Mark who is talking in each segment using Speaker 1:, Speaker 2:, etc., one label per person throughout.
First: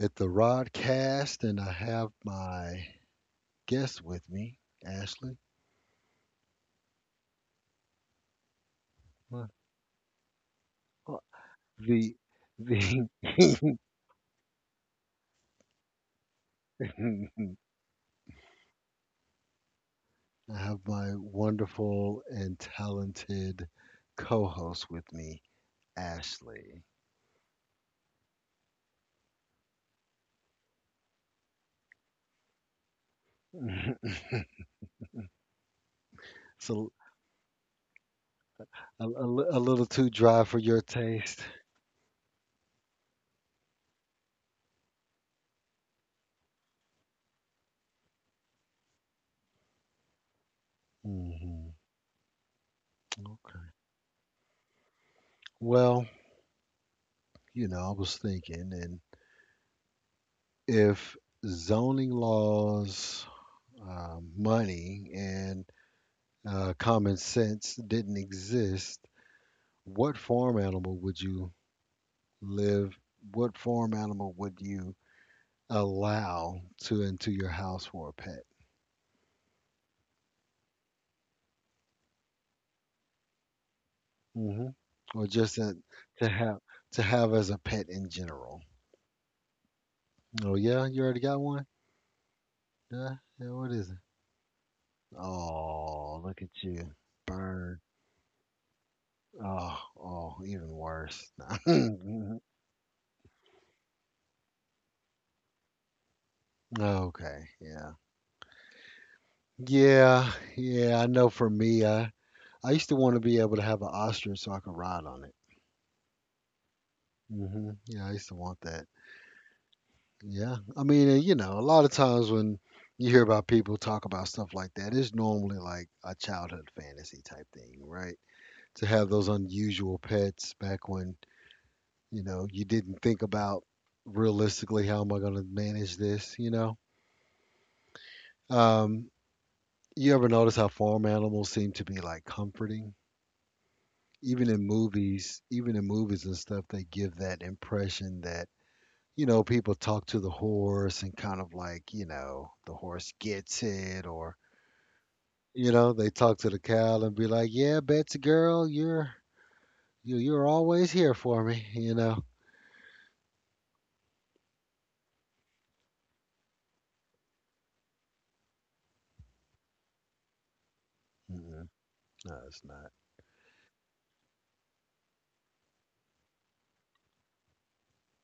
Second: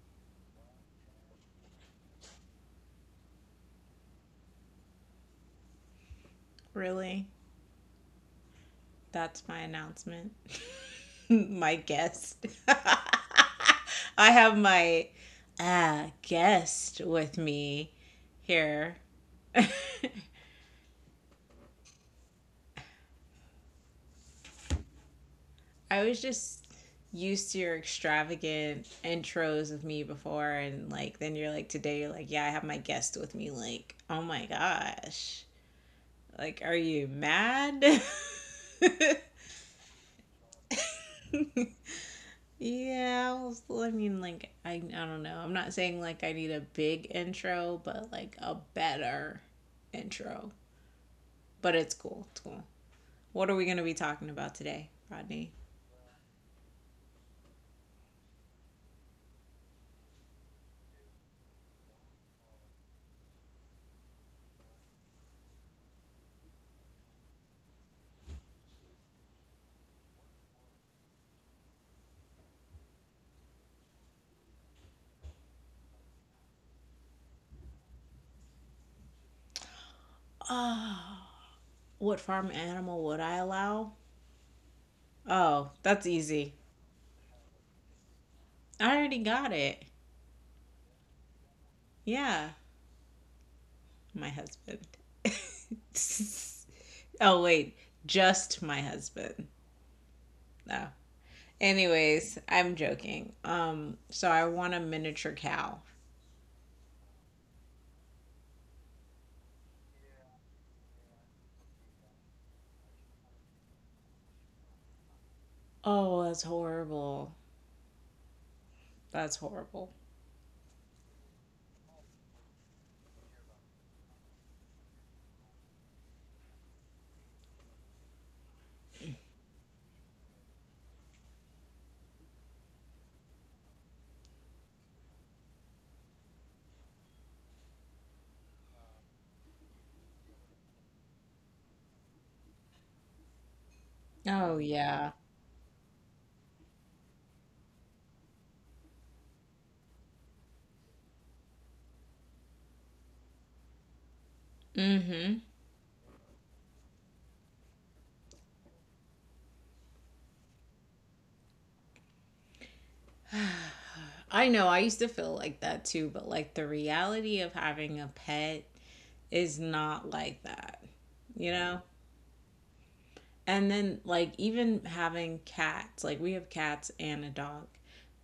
Speaker 1: at the Rodcast, and I have my guest with me, Ashley.
Speaker 2: Really? That's
Speaker 1: What?
Speaker 2: my announcement.
Speaker 1: Well,
Speaker 2: My
Speaker 1: The
Speaker 2: guest.
Speaker 1: the
Speaker 2: I have my guest with
Speaker 1: I
Speaker 2: me here. I
Speaker 1: have my wonderful and talented co-host with me,
Speaker 2: was just
Speaker 1: Ashley.
Speaker 2: used to your extravagant intros of me before, and like, then you're like, today you're like, yeah, I have my guest with me. Like, oh my gosh. Like, are
Speaker 1: So
Speaker 2: you mad?
Speaker 1: a, a little too dry for your taste.
Speaker 2: Yeah, well, I mean, like, I don't know. I'm not saying like I need a big intro, but like a better intro.
Speaker 1: Hmm
Speaker 2: But it's cool. It's cool. What are we
Speaker 1: Okay.
Speaker 2: going to be talking about today, Rodney?
Speaker 1: Well, I was thinking, and if zoning laws money and common sense didn't exist, what farm animal would you live? What farm animal would you allow to into your house for a pet,
Speaker 2: Oh, what farm animal would I allow?
Speaker 1: hmm or just
Speaker 2: Oh,
Speaker 1: in,
Speaker 2: that's
Speaker 1: to
Speaker 2: easy.
Speaker 1: have to have as a pet in general?
Speaker 2: I already got it.
Speaker 1: Oh yeah, you already got one.
Speaker 2: Yeah,
Speaker 1: Yeah, yeah. What is it?
Speaker 2: my husband.
Speaker 1: Oh, look at you,
Speaker 2: Oh, wait,
Speaker 1: burn.
Speaker 2: just my husband.
Speaker 1: Oh, oh, even
Speaker 2: No.
Speaker 1: worse.
Speaker 2: Anyways, I'm joking. So I want a miniature cow.
Speaker 1: Okay, yeah. Yeah, yeah, I know for me, I used to want to be able to have an ostrich so I could ride on it.
Speaker 2: Oh, that's horrible.
Speaker 1: Hmm Yeah, I used to want that.
Speaker 2: That's horrible.
Speaker 1: Yeah, I mean, and, you know, a lot of times when you hear about people talk about stuff like that, it's normally like a childhood fantasy type thing, right? To have those unusual pets back when, you know, you didn't think about realistically how am I going to manage this, you know? Um, you ever notice how farm animals seem to be like comforting? Even
Speaker 2: Oh,
Speaker 1: in
Speaker 2: yeah.
Speaker 1: movies, even in movies and stuff, they give that impression that, you know, people talk to the horse and kind of like, you know, the horse gets it or,
Speaker 2: Mm-hmm.
Speaker 1: you know, they talk to the cow and be like, yeah, Betsy girl, you're, you, you're always here for me, you know?
Speaker 2: I know, I used to feel like that too, but like the reality of having a pet is not like that, you
Speaker 1: Mm-mm,
Speaker 2: know?
Speaker 1: no, it's not.
Speaker 2: And then like even having cats, like we have cats and a dog.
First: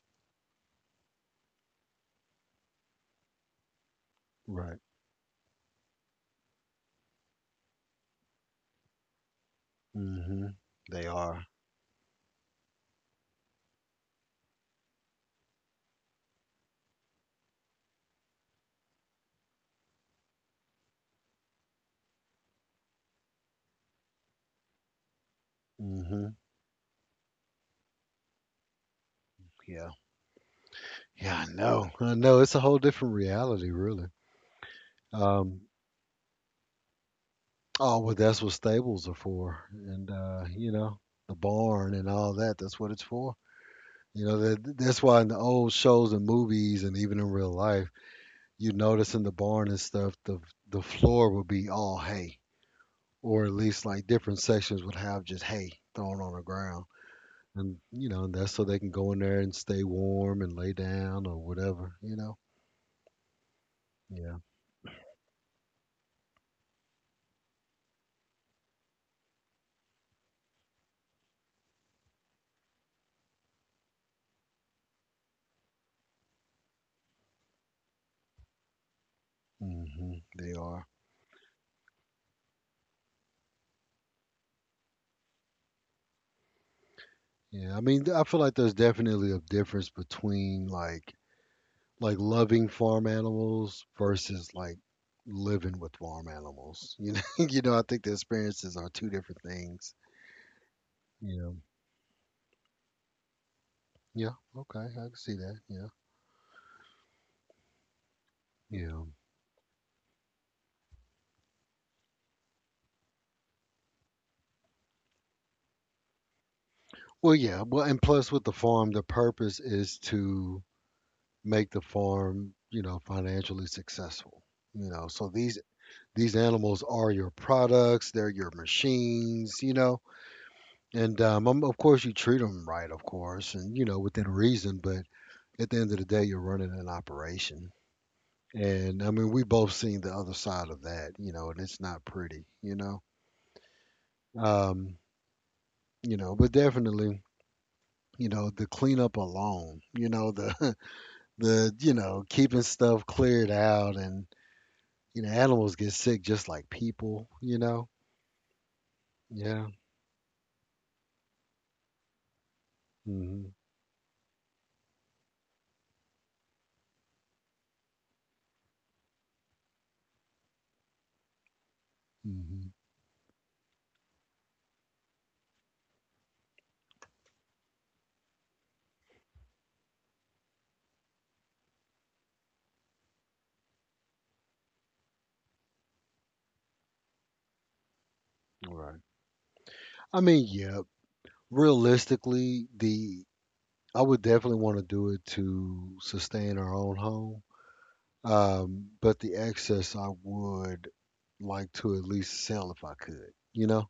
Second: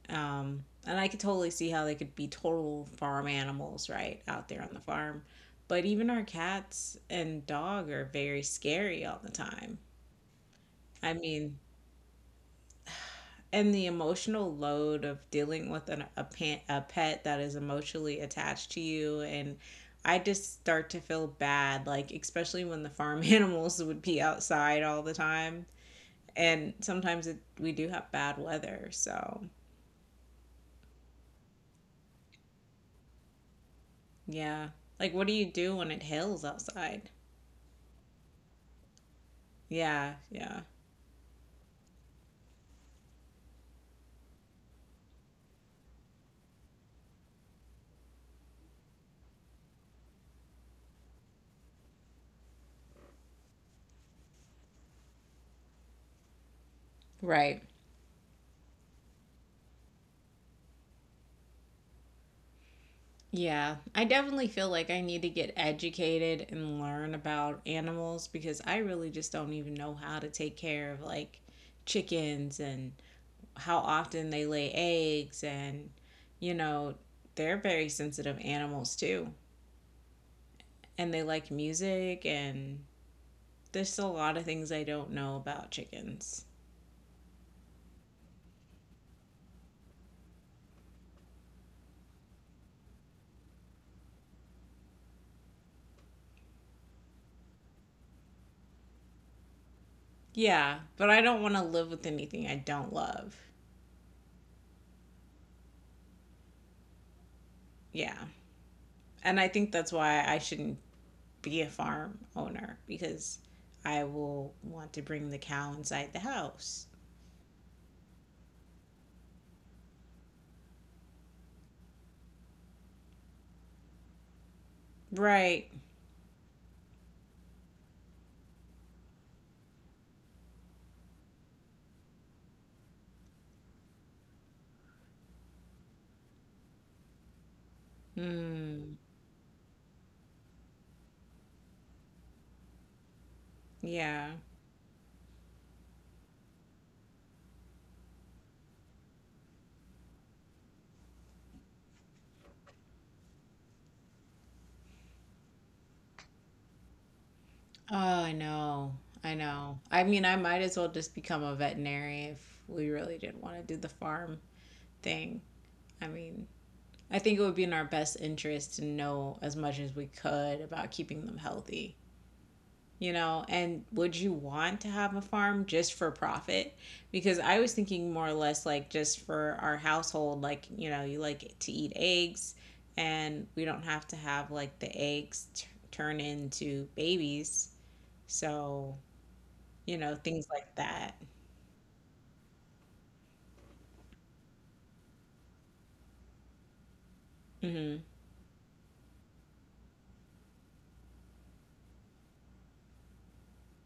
Speaker 2: And I could totally see how they could be total farm animals, right? Out there on
Speaker 1: Right.
Speaker 2: the farm. But even our cats and dog are very scary all the time.
Speaker 1: hmm They
Speaker 2: I
Speaker 1: are.
Speaker 2: mean, and the emotional load of dealing with a pet that is emotionally attached to you and I just start to feel bad, like especially when the farm animals would be outside all the time,
Speaker 1: Hmm
Speaker 2: and sometimes we do have bad weather, so
Speaker 1: Yeah. Yeah, I know. I know. It's a whole different reality, really.
Speaker 2: yeah, like what do you
Speaker 1: Um,
Speaker 2: do when it hails outside?
Speaker 1: Oh, well, that's what stables are for, and
Speaker 2: Yeah, yeah.
Speaker 1: you know the barn and all that. That's what it's for. You know that that's why in the old shows and movies and even in real life, you notice in the barn and stuff, the floor would be all hay, or at least like different sections would have just hay thrown on the ground,
Speaker 2: Right.
Speaker 1: and you know and that's so they can go in there and stay warm and lay down or whatever. You know.
Speaker 2: Yeah, I
Speaker 1: Yeah.
Speaker 2: definitely feel like I need to get educated and learn about animals because I really just don't even know how to take care of like chickens, and how often they lay eggs, and you know, they're very sensitive animals too.
Speaker 1: hmm They are.
Speaker 2: And they like music, and there's a lot of things I don't know about chickens.
Speaker 1: Yeah. I mean, I feel like there's definitely a difference between like loving farm animals versus like living with farm animals. You know, you know, I think the experiences are two different things.
Speaker 2: Yeah, but I don't
Speaker 1: Yeah.
Speaker 2: want to live with anything I don't love.
Speaker 1: Yeah. Okay. I can see that. Yeah.
Speaker 2: Yeah.
Speaker 1: Yeah.
Speaker 2: And I think that's why I shouldn't be a farm owner because I will want to bring the cow inside the house.
Speaker 1: Well, yeah. Well, and plus with the farm, the purpose is to make the farm, you know, financially successful. You know, so
Speaker 2: Right.
Speaker 1: these animals are your products. They're your machines. You know, and of course you treat them right, of course, and you know within reason. But at the end of the day, you're running an operation.
Speaker 2: Mm,
Speaker 1: And I mean, we both seen the other side of that, you know, and it's not pretty, you know.
Speaker 2: yeah.
Speaker 1: Um, you know, but definitely, you know, the cleanup alone, you know, the the, you know, keeping stuff cleared out and, you know, animals get sick just like people, you know.
Speaker 2: Oh, I know. I
Speaker 1: Yeah.
Speaker 2: know. I mean, I might as well just become a veterinarian if we really didn't
Speaker 1: Mhm.
Speaker 2: want to do the farm thing. I mean, I think it would be in our best interest to know as much as we could about keeping them healthy.
Speaker 1: Mhm.
Speaker 2: You know, and would you want to have a farm just for profit, because I was thinking more or less like just for our household, like, you know, you like to eat eggs, and we don't have to have like the eggs turn into babies,
Speaker 1: Right.
Speaker 2: so, you know,
Speaker 1: I mean,
Speaker 2: things like
Speaker 1: yeah,
Speaker 2: that.
Speaker 1: realistically, the I would definitely want to do it to sustain our own home.
Speaker 2: Mhm.
Speaker 1: But the excess I would like to at least sell if I could, you know?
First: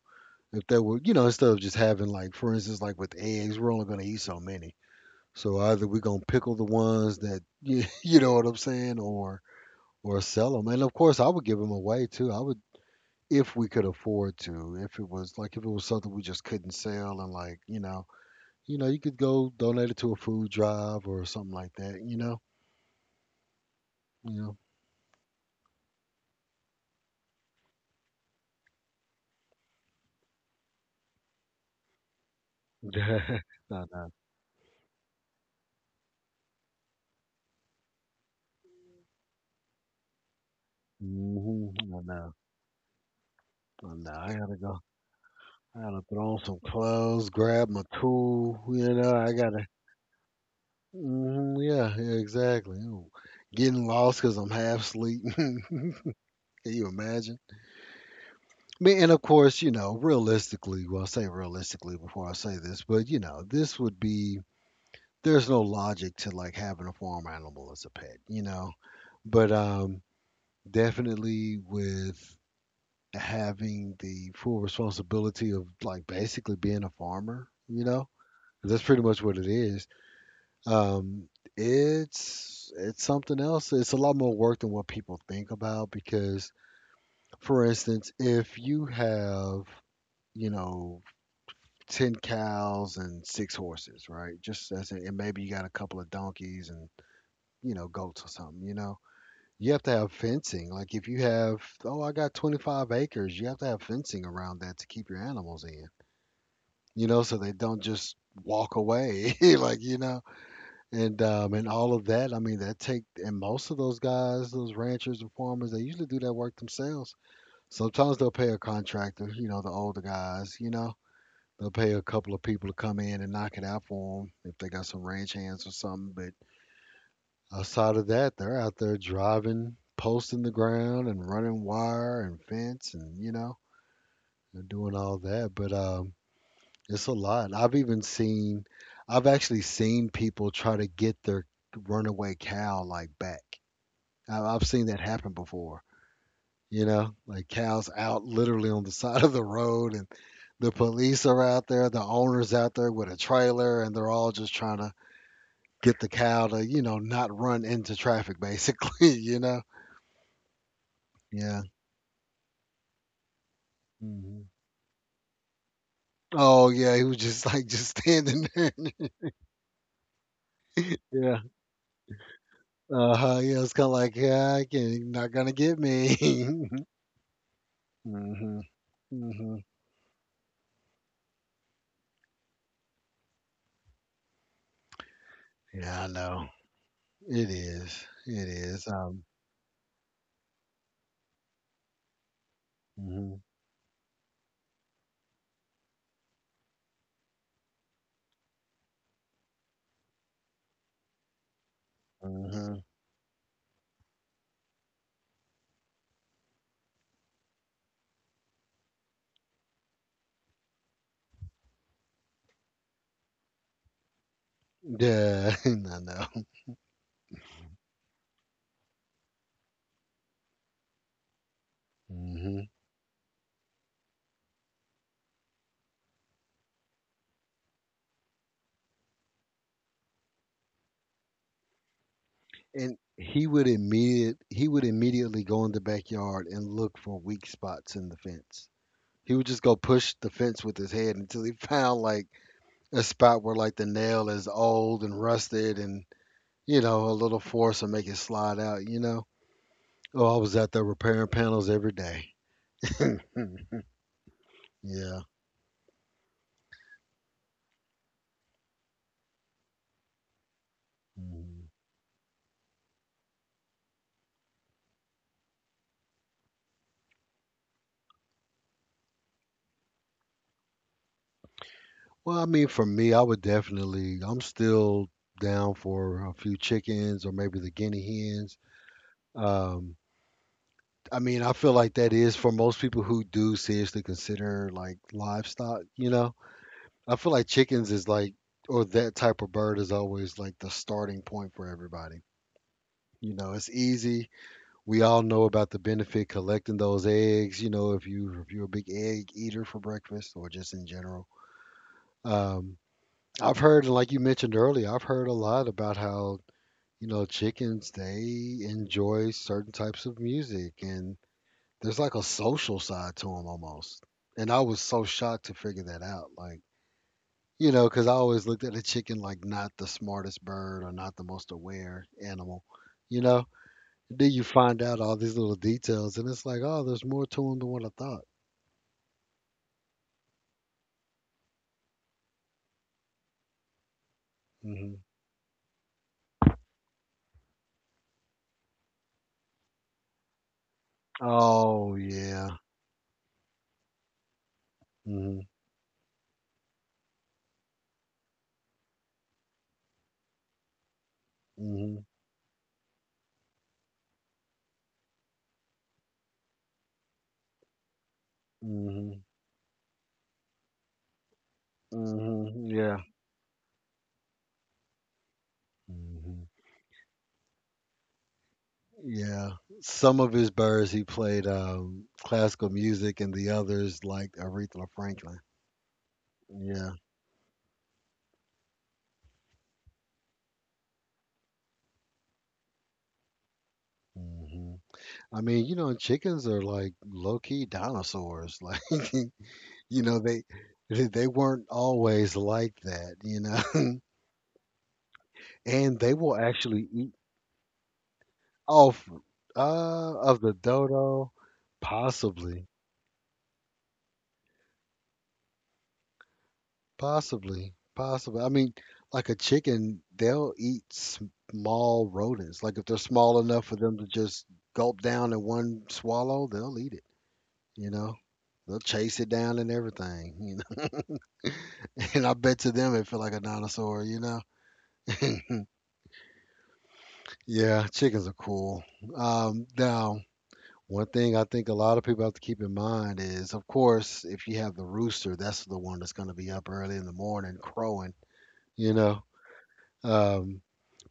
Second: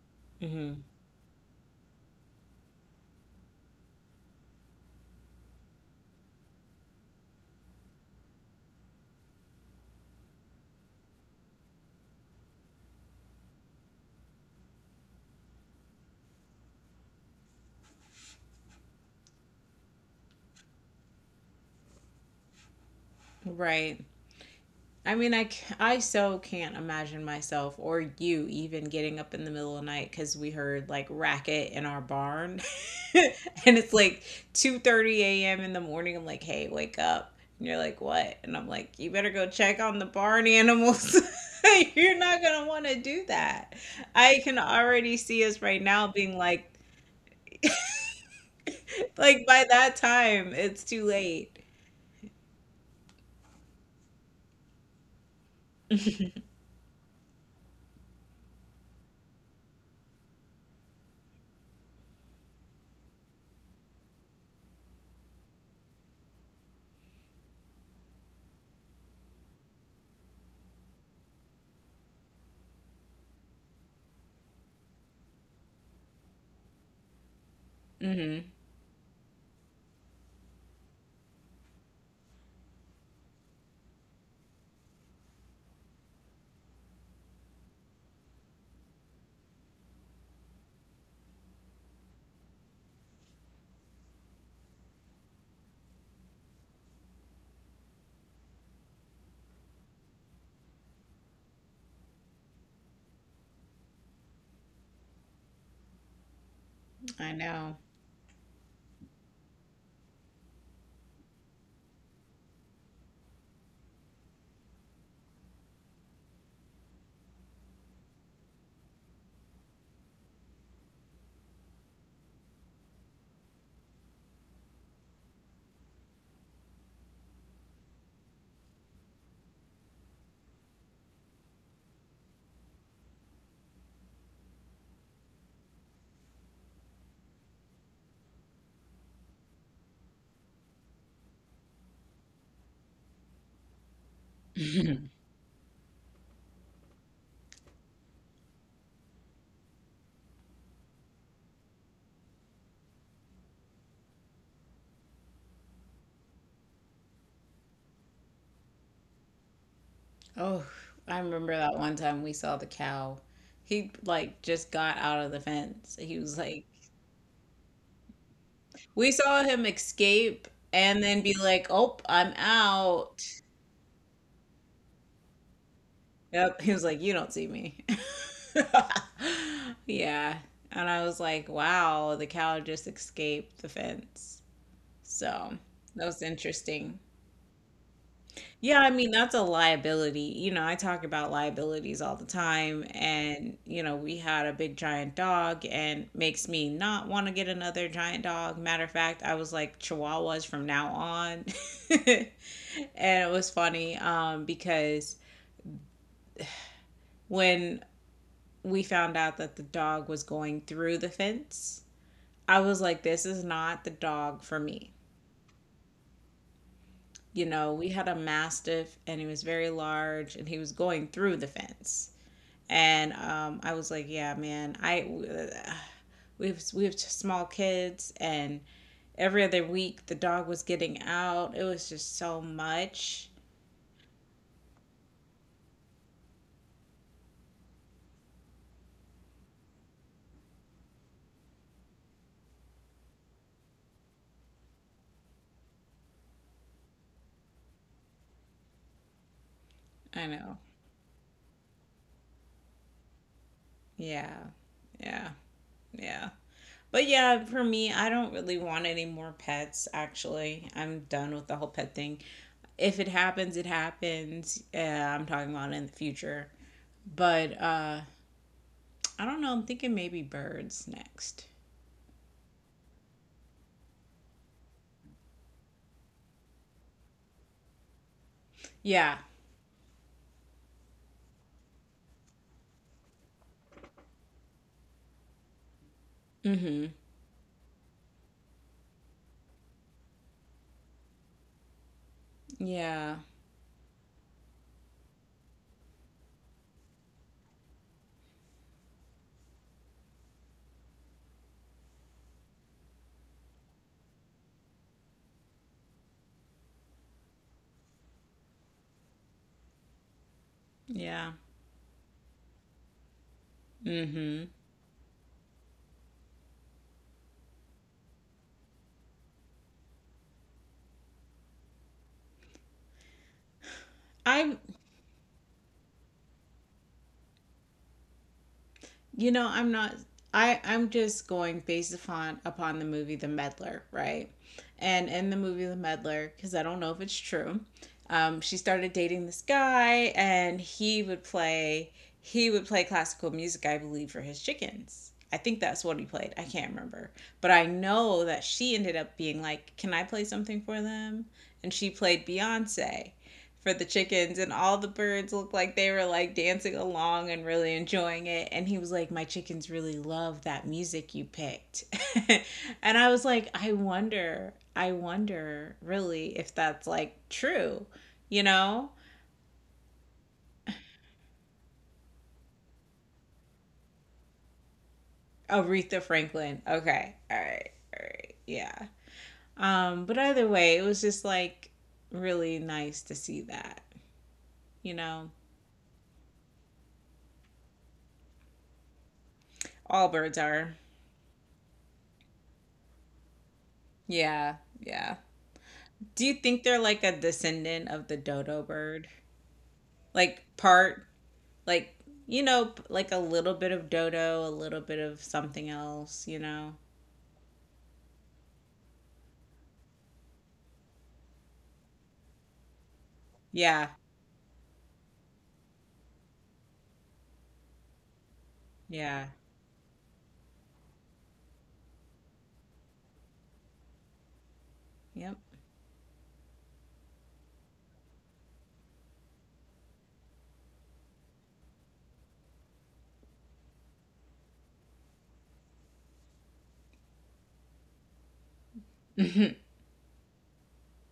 Speaker 1: If there
Speaker 2: Mhm.
Speaker 1: were, you know, instead of just having like, for instance, like with eggs, we're only going to eat so many. So either we're going to pickle the ones that, you, know what I'm saying, or sell them. And of course, I would give them away too. I would if we could afford to. If it was like if it was something we just couldn't sell and like, you know, you know, you could go donate it to a food drive or something like that, you know?
Speaker 2: Right.
Speaker 1: You
Speaker 2: I mean, I so can't imagine myself or you even getting up in the middle of the night because we heard like racket in our barn.
Speaker 1: know.
Speaker 2: And
Speaker 1: No,
Speaker 2: it's
Speaker 1: no.
Speaker 2: like 2:30 a.m. in the morning. I'm like, hey, wake up. And you're like, what? And I'm like, you better go check on the barn animals.
Speaker 1: hmm I
Speaker 2: You're
Speaker 1: know.
Speaker 2: not going to want to do that.
Speaker 1: I know. I
Speaker 2: I
Speaker 1: gotta
Speaker 2: can
Speaker 1: go.
Speaker 2: already see us right
Speaker 1: I gotta
Speaker 2: now
Speaker 1: throw
Speaker 2: being
Speaker 1: on some
Speaker 2: like,
Speaker 1: clothes, grab my tool. You know, I
Speaker 2: like by
Speaker 1: gotta.
Speaker 2: that time, it's too
Speaker 1: Hmm
Speaker 2: late.
Speaker 1: Yeah, yeah, exactly. Ooh, getting lost because I'm half asleep. Can you imagine? I mean, and of course, you know, realistically, well, I say realistically before I say this, but you know, this would be. There's no logic to like having a farm animal as a pet. You know, but definitely with having the full responsibility of like basically being a farmer, you know,
Speaker 2: Hmm.
Speaker 1: that's pretty much what it is. Um, it's it's something else. It's a lot more work than what people think about because, for instance, if you have, you know, 10 cows and six horses, right? Just as in, and maybe you got a couple of donkeys and, you know, goats or something, you know? You have to have fencing. Like if you have, oh, I got 25 acres, you have to have fencing around that to keep your animals in. You know,
Speaker 2: I
Speaker 1: so they
Speaker 2: know.
Speaker 1: don't just walk away, like you know, and all of that. I mean, that take and most of those guys, those ranchers and farmers, they usually do that work themselves. Sometimes they'll pay a contractor, you know, the older guys, you know, they'll pay a couple of people to come in and knock it out for them if they got some ranch hands or something. But outside of that, they're out there driving, posting the ground, and running wire and fence, and you know, and doing all that. But it's a lot. I've actually seen people try to get their runaway cow like back. I've seen that happen before. You know, like cows out literally on the side of the road, and the police are out there, the owner's out there with a trailer, and they're all just trying to get the cow to, you know, not run into traffic, basically. You know?
Speaker 2: Oh, I remember
Speaker 1: Yeah.
Speaker 2: that one time we saw the cow. He like
Speaker 1: hmm
Speaker 2: just got out of the fence. He was like,
Speaker 1: Oh yeah, he was just like just standing there.
Speaker 2: we saw him escape and then be
Speaker 1: Yeah.
Speaker 2: like, "Oh, I'm
Speaker 1: Uh huh.
Speaker 2: out."
Speaker 1: Yeah, it's kind of like, yeah, I can, not gonna get
Speaker 2: Yep.
Speaker 1: me.
Speaker 2: He was like, "You don't see me."
Speaker 1: Mhm, mhm.
Speaker 2: Yeah. And I was like, "Wow, the cow just escaped the fence." So, that
Speaker 1: Yeah, I
Speaker 2: was
Speaker 1: know.
Speaker 2: interesting.
Speaker 1: It is. It
Speaker 2: Yeah,
Speaker 1: is.
Speaker 2: I mean, that's a liability. You know, I talk about liabilities all the time.
Speaker 1: Mhm,
Speaker 2: And, you know, we had a big giant dog and makes me not want to get another giant dog. Matter of fact, I was like chihuahuas from now on.
Speaker 1: mhm.
Speaker 2: And it was funny because when we found out that the dog was going through the fence, I was like, this is not the dog for me.
Speaker 1: Yeah, I know.
Speaker 2: You know, we had a mastiff and he was very large and he was going through the fence.
Speaker 1: Mhm.
Speaker 2: And I was like, yeah, man, I we have small kids, and every other week the dog was getting out. It was just so
Speaker 1: And
Speaker 2: much.
Speaker 1: he would immediately go in the backyard and look for weak spots in the fence. He would just go push the fence with his head until he found like a spot where like the nail is old and rusted and you know a little force will make it slide out. You know.
Speaker 2: I
Speaker 1: Oh, I was
Speaker 2: know.
Speaker 1: out there repairing panels every day.
Speaker 2: Yeah,
Speaker 1: Yeah.
Speaker 2: yeah, yeah. But yeah, for me, I don't really want any more pets. Actually, I'm done with the whole
Speaker 1: Mm-hmm.
Speaker 2: pet thing. If it happens, it happens. I'm talking about in the future. But I don't know. I'm thinking maybe birds next.
Speaker 1: Well, I mean, for me, I would definitely, I'm still down for a few chickens or maybe the guinea hens.
Speaker 2: Yeah.
Speaker 1: Um, I mean, I feel like that is for most people who do seriously consider like livestock, you know.
Speaker 2: Mm-hmm.
Speaker 1: I feel like chickens is like, or that type of bird is always like the starting point for everybody.
Speaker 2: Yeah.
Speaker 1: You know, it's easy. We all know about the benefit collecting those eggs, you know, if you're a big egg eater for breakfast or just in general. Um, I've heard, and like you mentioned earlier, I've heard a lot about how, you know, chickens, they enjoy certain types of music and
Speaker 2: Yeah.
Speaker 1: there's like a social side to them almost.
Speaker 2: Mm-hmm.
Speaker 1: And I was so shocked to figure that out. Like, you know, because I always looked at a chicken like not the smartest bird or not the most aware animal, you know? Then you
Speaker 2: I'm
Speaker 1: find out all these little details and it's like, oh, there's more to them than what I thought.
Speaker 2: you know, I'm not I I'm just going based upon the movie The Meddler, right?
Speaker 1: Hmm
Speaker 2: And in the movie The Meddler, because I don't know if it's true, she started dating this guy and he would play
Speaker 1: Oh,
Speaker 2: he
Speaker 1: yeah.
Speaker 2: would play classical music, I believe, for his chickens. I
Speaker 1: hmm
Speaker 2: think that's what he played. I can't remember. But I know that she ended up being like, Can I play something for them? And she
Speaker 1: hmm
Speaker 2: played Beyonce for the chickens, and all the birds looked like they were like dancing along and really enjoying it, and he was like,
Speaker 1: hmm
Speaker 2: my chickens really love that music you picked.
Speaker 1: hmm
Speaker 2: And
Speaker 1: Yeah.
Speaker 2: I was like, I wonder really
Speaker 1: Mhm.
Speaker 2: if that's like true, you know?
Speaker 1: Yeah, some of his birds he played classical music, and the others like Aretha Franklin.
Speaker 2: Aretha Franklin.
Speaker 1: Yeah.
Speaker 2: Okay, all right. All right, yeah. But either way it was just like really nice to see that,
Speaker 1: hmm
Speaker 2: you know.
Speaker 1: I mean, you know, chickens are like low key dinosaurs. Like, you
Speaker 2: All
Speaker 1: know,
Speaker 2: birds are.
Speaker 1: they weren't always like that. You know,
Speaker 2: Yeah, yeah.
Speaker 1: and they
Speaker 2: Do you
Speaker 1: will
Speaker 2: think they're
Speaker 1: actually
Speaker 2: like
Speaker 1: eat
Speaker 2: a descendant of the dodo bird?
Speaker 1: off of
Speaker 2: Like
Speaker 1: the
Speaker 2: part,
Speaker 1: dodo,
Speaker 2: like, you
Speaker 1: possibly.
Speaker 2: know, like a little bit of dodo, a little bit of something else, you know?
Speaker 1: Possibly, possibly. I mean, like a chicken, they'll eat small rodents. Like if they're small enough for
Speaker 2: Yeah.
Speaker 1: them to just gulp down in one swallow, they'll eat it. You know, they'll chase
Speaker 2: Yeah.
Speaker 1: it down and everything. You know, and I bet to them it feel like a dinosaur. You know,
Speaker 2: Yep.
Speaker 1: yeah, chickens are cool. Now, one thing I think a lot of people have to keep in mind is, of course, if you have the rooster, that's the one that's going to be up early in the morning crowing. You know, Um,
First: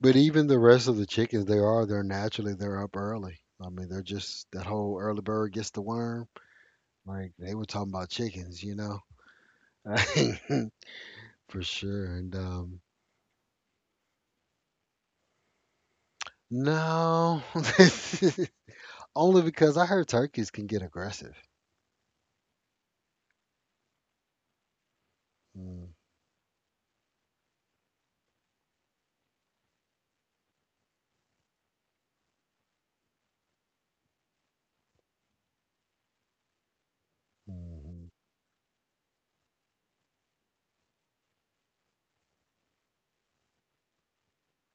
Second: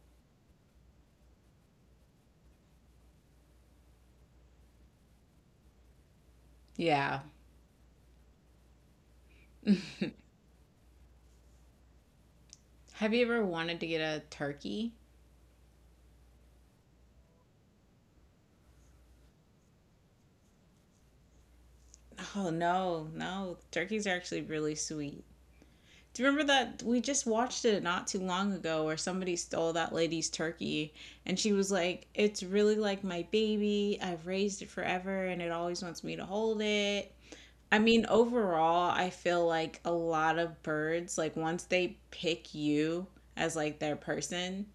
Speaker 1: but even the rest of the chickens, they're naturally they're up early. I mean, they're just that whole early bird gets the worm.
Speaker 2: Yeah.
Speaker 1: Like they were talking about chickens, you know, for sure. And
Speaker 2: Have you ever wanted to get a turkey?
Speaker 1: no, only because I heard turkeys can get aggressive.
Speaker 2: Oh, no, no. Turkeys are actually really sweet.
Speaker 1: Mm,
Speaker 2: Do you remember that we just watched it not too long ago where somebody stole that lady's turkey, and she was like, It's really like my baby. I've raised it forever and it always wants me to hold it. I mean,
Speaker 1: mhm,
Speaker 2: overall, I feel like a lot of birds, like once they pick you as like their person,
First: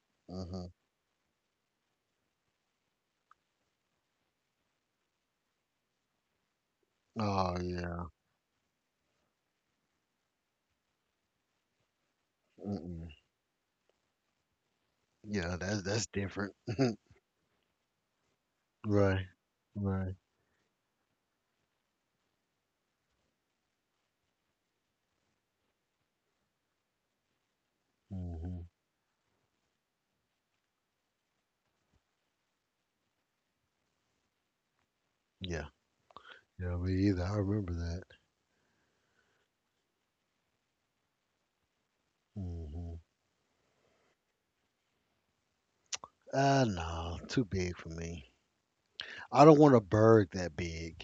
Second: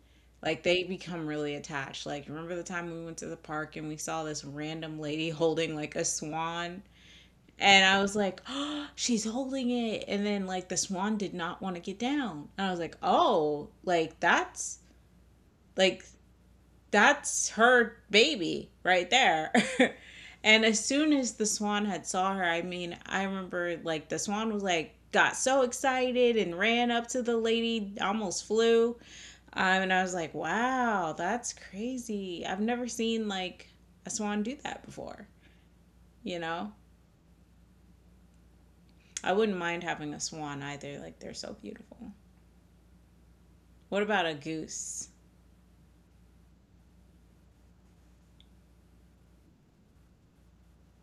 Speaker 2: like
Speaker 1: mhm.
Speaker 2: they become really attached. Like, remember the time we went to the park and we saw this random lady holding like a swan,
Speaker 1: Oh
Speaker 2: and I
Speaker 1: yeah,
Speaker 2: was like, oh, she's holding it. And then, like, the swan did not want to get down. And I was like,
Speaker 1: Mm-mm.
Speaker 2: oh,
Speaker 1: Yeah. That's
Speaker 2: like,
Speaker 1: that's different.
Speaker 2: that's her baby right
Speaker 1: Right,
Speaker 2: there.
Speaker 1: right.
Speaker 2: And as soon as the swan had saw her, I mean, I remember, like, the swan was like, got so excited and ran up to the lady, almost
Speaker 1: Hmm.
Speaker 2: flew. And I was like, wow, that's crazy. I've never seen, like, a swan do that before,
Speaker 1: Yeah,
Speaker 2: you know?
Speaker 1: yeah. Me either. I remember that.
Speaker 2: I wouldn't mind having a swan either. Like they're so beautiful.
Speaker 1: Hmm.
Speaker 2: What about a goose?
Speaker 1: No, too big for me. I don't want a bird that big.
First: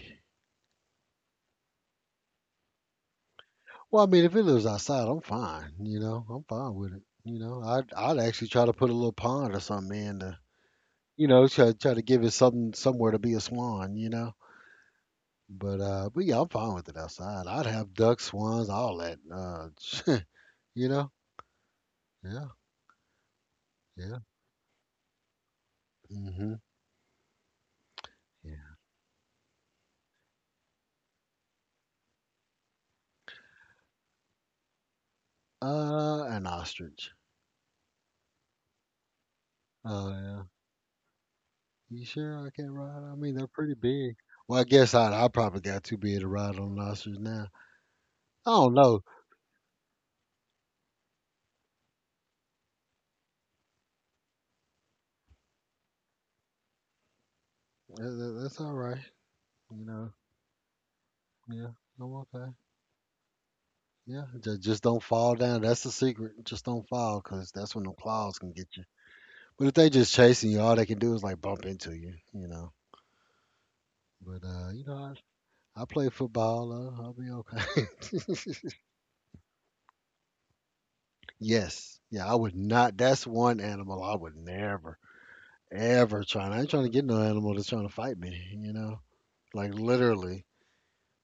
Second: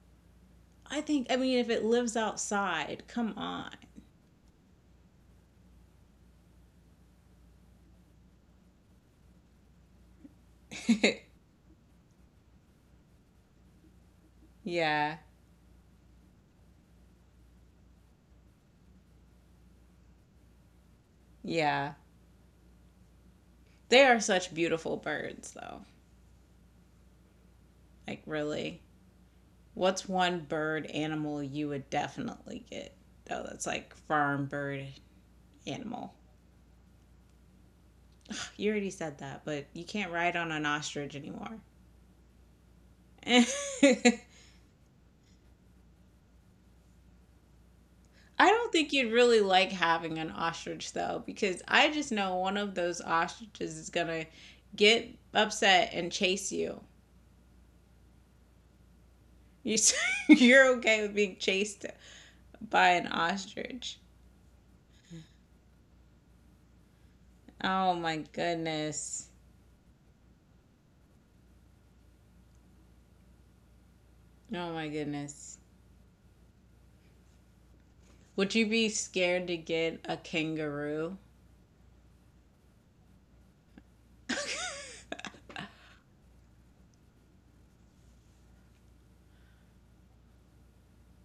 Speaker 2: I think I mean if it lives outside, come on.
Speaker 1: Well, I mean, if it lives outside, I'm fine. You know, I'm fine with it. I'd actually try to put a little pond or something in to, try to give it something somewhere to be a swan. You know,
Speaker 2: Yeah.
Speaker 1: but yeah, I'm fine with it outside. I'd have ducks, swans, all that. You know,
Speaker 2: Yeah.
Speaker 1: yeah,
Speaker 2: They
Speaker 1: yeah,
Speaker 2: are such beautiful birds though.
Speaker 1: hmm,
Speaker 2: Like
Speaker 1: yeah.
Speaker 2: really. What's one bird animal you would definitely get? Oh, that's like farm bird animal.
Speaker 1: An ostrich.
Speaker 2: You already said that, but you
Speaker 1: Oh
Speaker 2: can't ride
Speaker 1: yeah.
Speaker 2: on an ostrich anymore.
Speaker 1: You sure I can ride? I mean, they're pretty big. Well, I guess I probably got too big to ride on lobsters now. I
Speaker 2: I don't
Speaker 1: don't
Speaker 2: think
Speaker 1: know.
Speaker 2: you'd really like having an ostrich though, because I just know one of those ostriches is gonna get upset and chase you.
Speaker 1: That's all right.
Speaker 2: You.
Speaker 1: You know,
Speaker 2: You're okay with being
Speaker 1: yeah,
Speaker 2: chased
Speaker 1: I'm okay.
Speaker 2: by an ostrich.
Speaker 1: Yeah, just don't fall down. That's the secret. Just don't fall, cause that's when the
Speaker 2: Oh my
Speaker 1: claws can get you.
Speaker 2: goodness.
Speaker 1: But if they just chasing you, all they can do is like bump into you. You know. But
Speaker 2: Oh
Speaker 1: you
Speaker 2: my
Speaker 1: know,
Speaker 2: goodness.
Speaker 1: I play football. I'll be okay.
Speaker 2: Would you be scared to get a kangaroo?
Speaker 1: Yes. Yeah, I would not. That's one animal I would never. Ever trying. I ain't trying to get no animal that's trying to fight me, you know? Like literally.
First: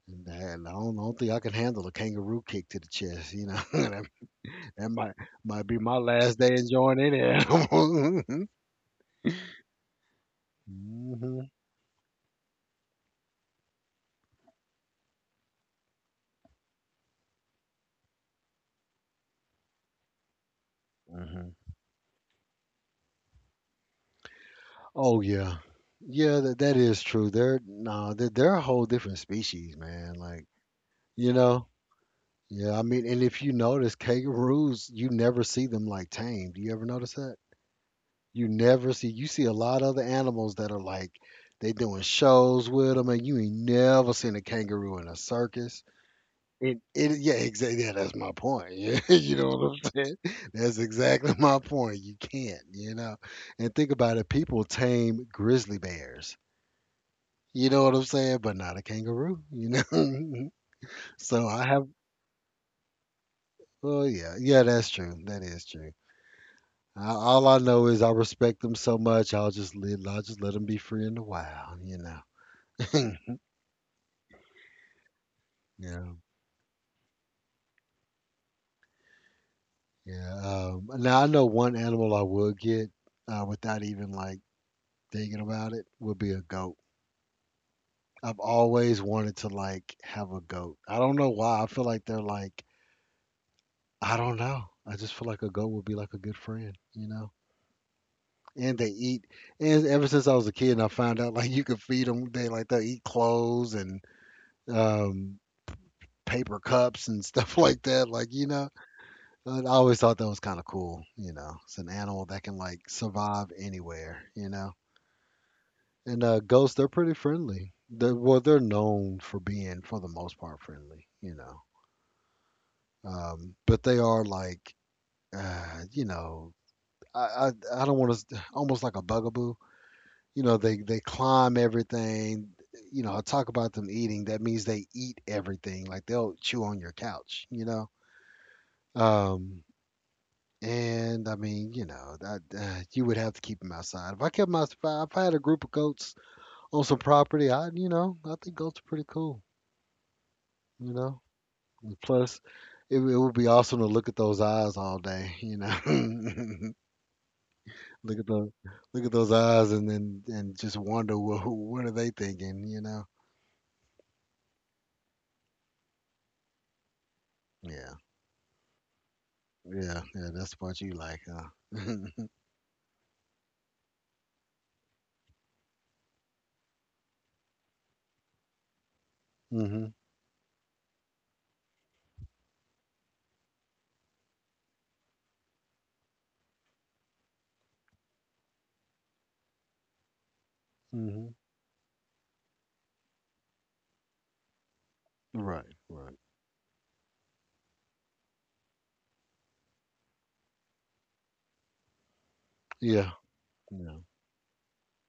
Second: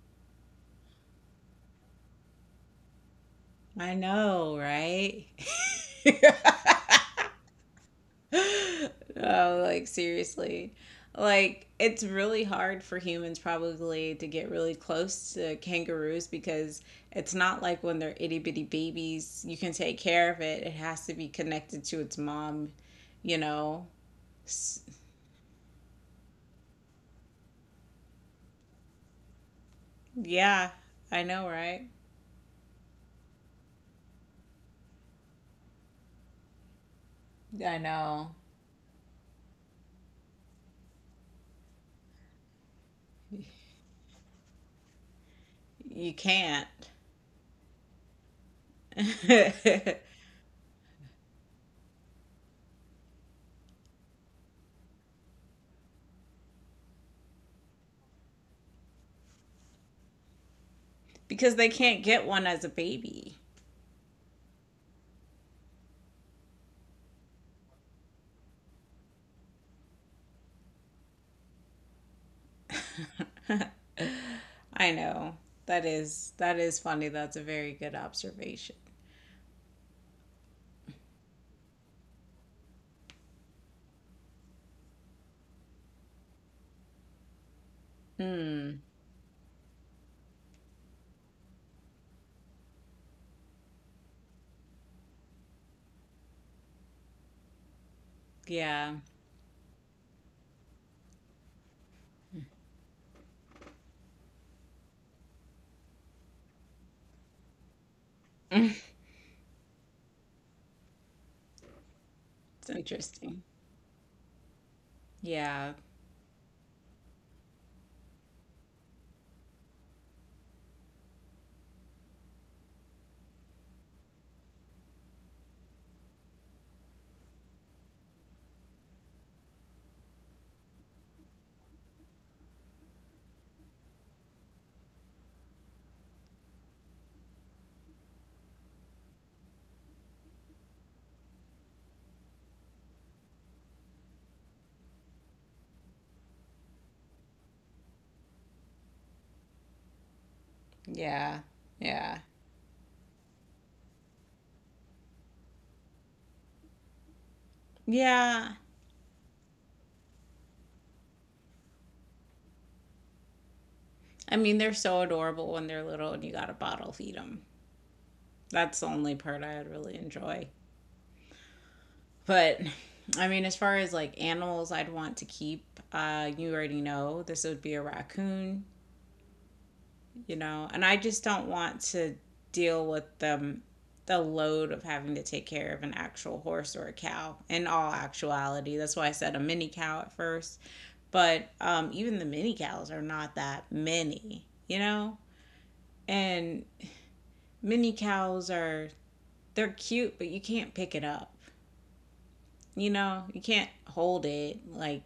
Speaker 1: And I don't think I can handle a kangaroo kick to the chest, you know.
Speaker 2: I
Speaker 1: that,
Speaker 2: know,
Speaker 1: That
Speaker 2: right?
Speaker 1: might be my last day enjoying any animal.
Speaker 2: No, like seriously.
Speaker 1: Hmm.
Speaker 2: Like it's really hard for humans probably to get really close to kangaroos because it's not like when they're itty bitty babies, you can take care of it. It has to be
Speaker 1: Hmm.
Speaker 2: connected to its mom, you know. S-
Speaker 1: Oh yeah, yeah, that, that is true. They're no, they're a whole different species, man. Like
Speaker 2: Yeah, I
Speaker 1: you
Speaker 2: know,
Speaker 1: know,
Speaker 2: right?
Speaker 1: yeah. I mean, and if you notice, kangaroos, you never see them like tamed. Do you ever notice
Speaker 2: I know.
Speaker 1: You never see. You see a lot of other animals that are like they doing shows with them, and you ain't never seen a kangaroo in a circus.
Speaker 2: You can't.
Speaker 1: It yeah, exactly. Yeah, that's my point. Yeah, you know what I'm saying. That's exactly my point. You can't, you know. And think about it. People tame grizzly bears. You know what I'm saying, but not a kangaroo. You know. So
Speaker 2: Because
Speaker 1: I
Speaker 2: they
Speaker 1: have.
Speaker 2: can't get one as a baby.
Speaker 1: Oh yeah, yeah. That's true. That is true. I, all I know is I respect them so much. I'll just let them be free in the wild. You know.
Speaker 2: I know. That
Speaker 1: Yeah,
Speaker 2: is that is funny. That's a very good observation.
Speaker 1: yeah. Now I know one animal I would get without even like thinking about it would be a goat. I've
Speaker 2: Hmm.
Speaker 1: always wanted to like have a goat. I don't know why. I feel like they're like I don't know. I just feel like a goat would be like a good friend, you know. And they
Speaker 2: Yeah.
Speaker 1: eat. And ever since I was a kid, I found out like you could feed them. They like they eat clothes and um, paper cups and stuff like that. Like you know, I always thought that was kind of cool. You know, it's an animal that can
Speaker 2: It's
Speaker 1: like
Speaker 2: interesting.
Speaker 1: survive anywhere. You know,
Speaker 2: Yeah.
Speaker 1: and ghosts they're pretty friendly. They're, well, they're known for being for the most part friendly. You know, but they are like, you know, I don't want to almost like a bugaboo. You know, they climb everything. You know, I talk about them eating. That means they eat everything. Like they'll chew on your couch. You know. Um, And I mean, you know, that you would have to keep them outside. If I had a group of goats on some property, I, you know, I think goats are pretty cool. You know,
Speaker 2: Yeah.
Speaker 1: and
Speaker 2: Yeah.
Speaker 1: plus, it would be awesome to look at those eyes all day. You know, look at the
Speaker 2: Yeah.
Speaker 1: look at those eyes, and then and just wonder what are they thinking. You know,
Speaker 2: I mean, they're so adorable when they're little and you gotta bottle feed them.
Speaker 1: yeah,
Speaker 2: That's the only part I would really
Speaker 1: yeah, yeah.
Speaker 2: enjoy.
Speaker 1: That's what you like, huh?
Speaker 2: But I mean, as far as like animals I'd want to keep, you already know this would be a raccoon,
Speaker 1: Mhm,
Speaker 2: you know, and I just don't want to deal with the load of having to take care of an actual horse or a cow. In all actuality, that's why I said a mini cow at first.
Speaker 1: mhm.
Speaker 2: But even the mini cows are not that many, you know.
Speaker 1: Right, right.
Speaker 2: And mini cows are they're cute, but you can't pick it up, you
Speaker 1: Yeah,
Speaker 2: know, you can't
Speaker 1: yeah,
Speaker 2: hold it, like,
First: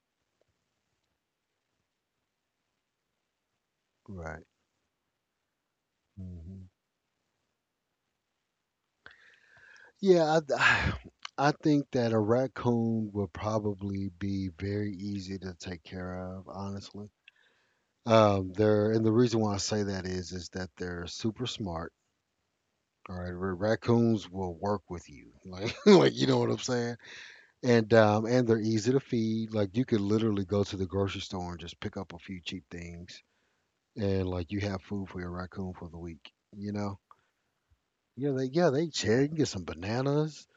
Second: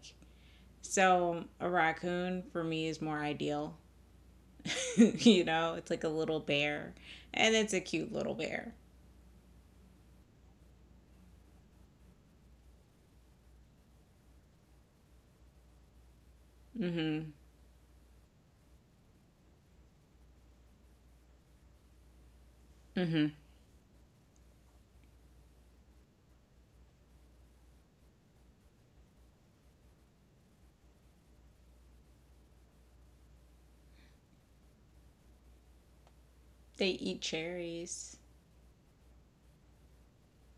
Speaker 2: so a raccoon for me is more ideal.
Speaker 1: right.
Speaker 2: You know, it's like a little
Speaker 1: Mhm.
Speaker 2: bear, and it's a cute little bear.
Speaker 1: Yeah, I, I think that a raccoon would probably be very easy to take care of, honestly.
Speaker 2: Mm-hmm.
Speaker 1: They're and the reason why I say that is that they're super smart. All
Speaker 2: Mm-hmm.
Speaker 1: right, raccoons will work with you, like you know what I'm saying. And they're easy to feed. Like you could literally go to the grocery store and just pick up a few cheap things, and like you have food for your raccoon for the week. You
Speaker 2: They
Speaker 1: know.
Speaker 2: eat cherries.
Speaker 1: Yeah they share. You can get some bananas,